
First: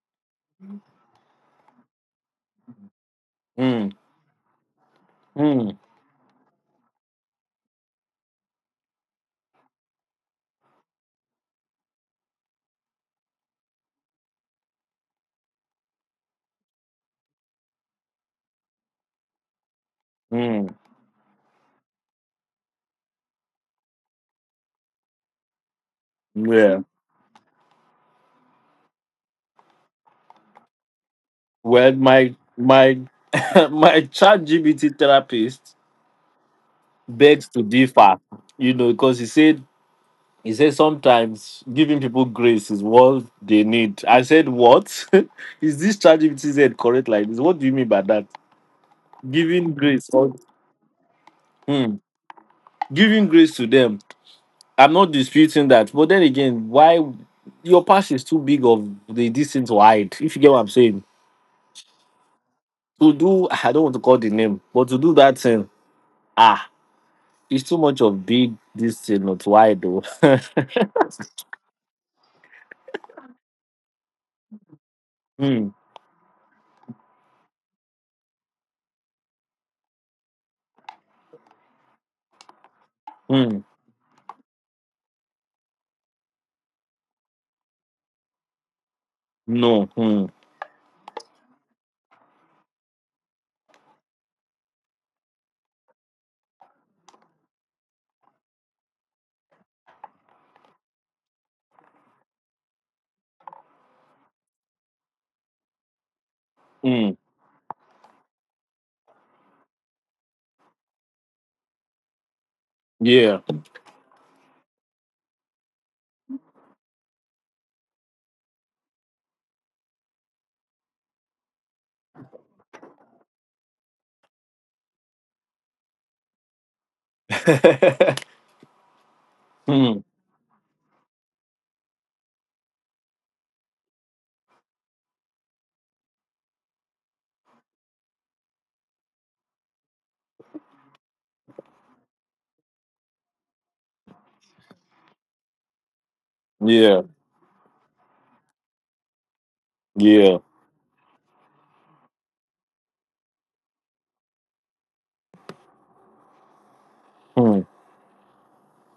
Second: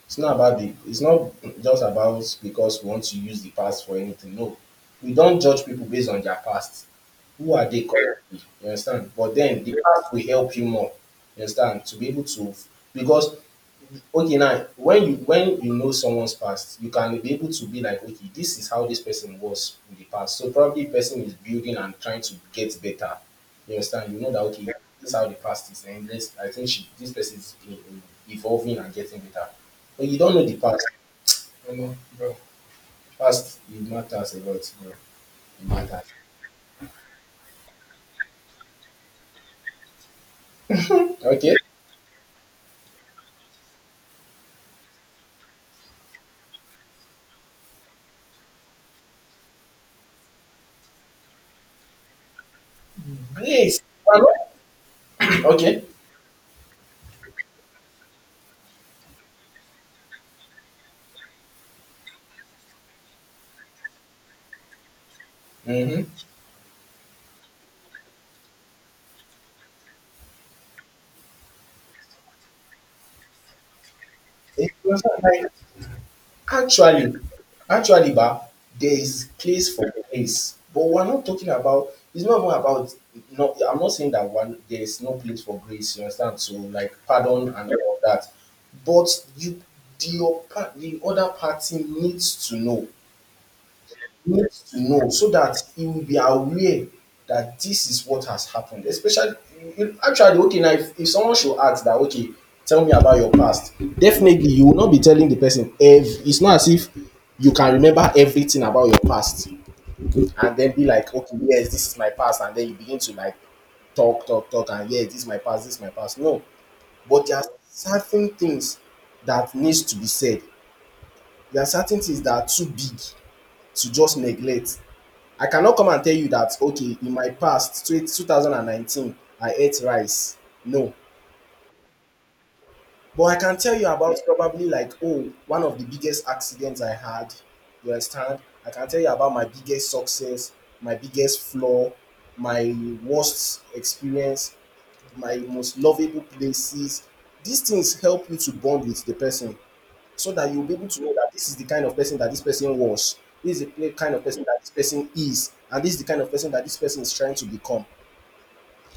It's not about the— it's not just about because we want to use the past
Hmm.
for anything. No. We don't judge
Hmm.
people based on their past. Who are they currently? You understand? But then the past will help you more. You understand? To be able to, because, okay, now when you know someone's past, you can be able to be like, okay, this is how this person was in the past, so
Hmm.
probably person is building and trying to get better. You understand? You know that, okay, this is how the past is, and this I think
Yeah.
she, this person is evolving and getting better, but you don't know the past. You
Well,
know, bro,
my
past, it
my
matters a
chat
lot,
GBT
bro. It
therapist
matters.
begs to differ, you know, because he said
Okay.
sometimes giving people grace is what they need. I said, what? Is this chat GBT said correct like this? What do you mean by that? Giving grace, or hmm, giving grace to
Great.
them. I'm not disputing
Okay.
that, but then again, why your past is too big of the distance to hide, if you get what I'm saying. To do I don't want to call the name, but to do that thing.
mm-hmm.
Ah, it's too much of big this thing, not wide though. Hmm.
Actually, ba, there is place for place, but we're not talking about. It's not even about. No,
Hmm.
I'm not saying that one there is no place for grace. You understand? So like pardon and all of that, but you,
No, hmm.
the other party needs to know, so that he will be aware that this is what has happened. Especially, actually, okay, now if someone should ask that, okay, tell me about your past, definitely you will not be telling the person, if it's not as if
Hmm.
you can remember everything about your past, and then be like, okay, yes, this is my past, and then you begin to, like,
Yeah.
talk, talk, talk, and yes, this is my past, this is my past. No, but there are certain things that needs to be said. There are certain things that are too big to just neglect. I cannot come and tell you that, okay, in my past, 2019, I ate
Hmm.
rice. No. But I can tell you about, probably, like, oh, one of the biggest accidents I had. You understand? I can tell you about my biggest success, my biggest flaw, my worst experience, my most lovable
Yeah,
places. These things help you to bond with the person, so
yeah.
that you'll be able to know that this is the kind of person that this person was, this is the kind of person that this person is, and this is the kind of person that this person is trying to
Hmm.
become.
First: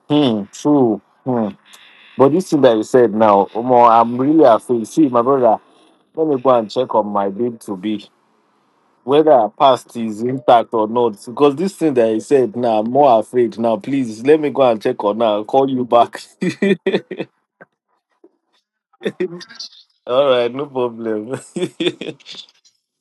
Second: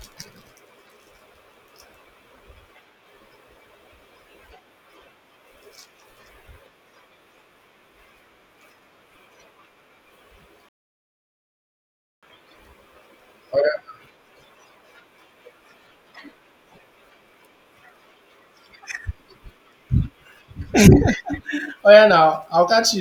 Hmm. True. Hmm. But this thing that you said now, Omo, I'm really afraid. See, my brother, let me go and check on my babe to be whether her past is intact or not. Because this thing that I said now, I'm more afraid now. Please let me go and check on her. I'll call you back. All right, no problem.
Oh yeah, now I'll catch you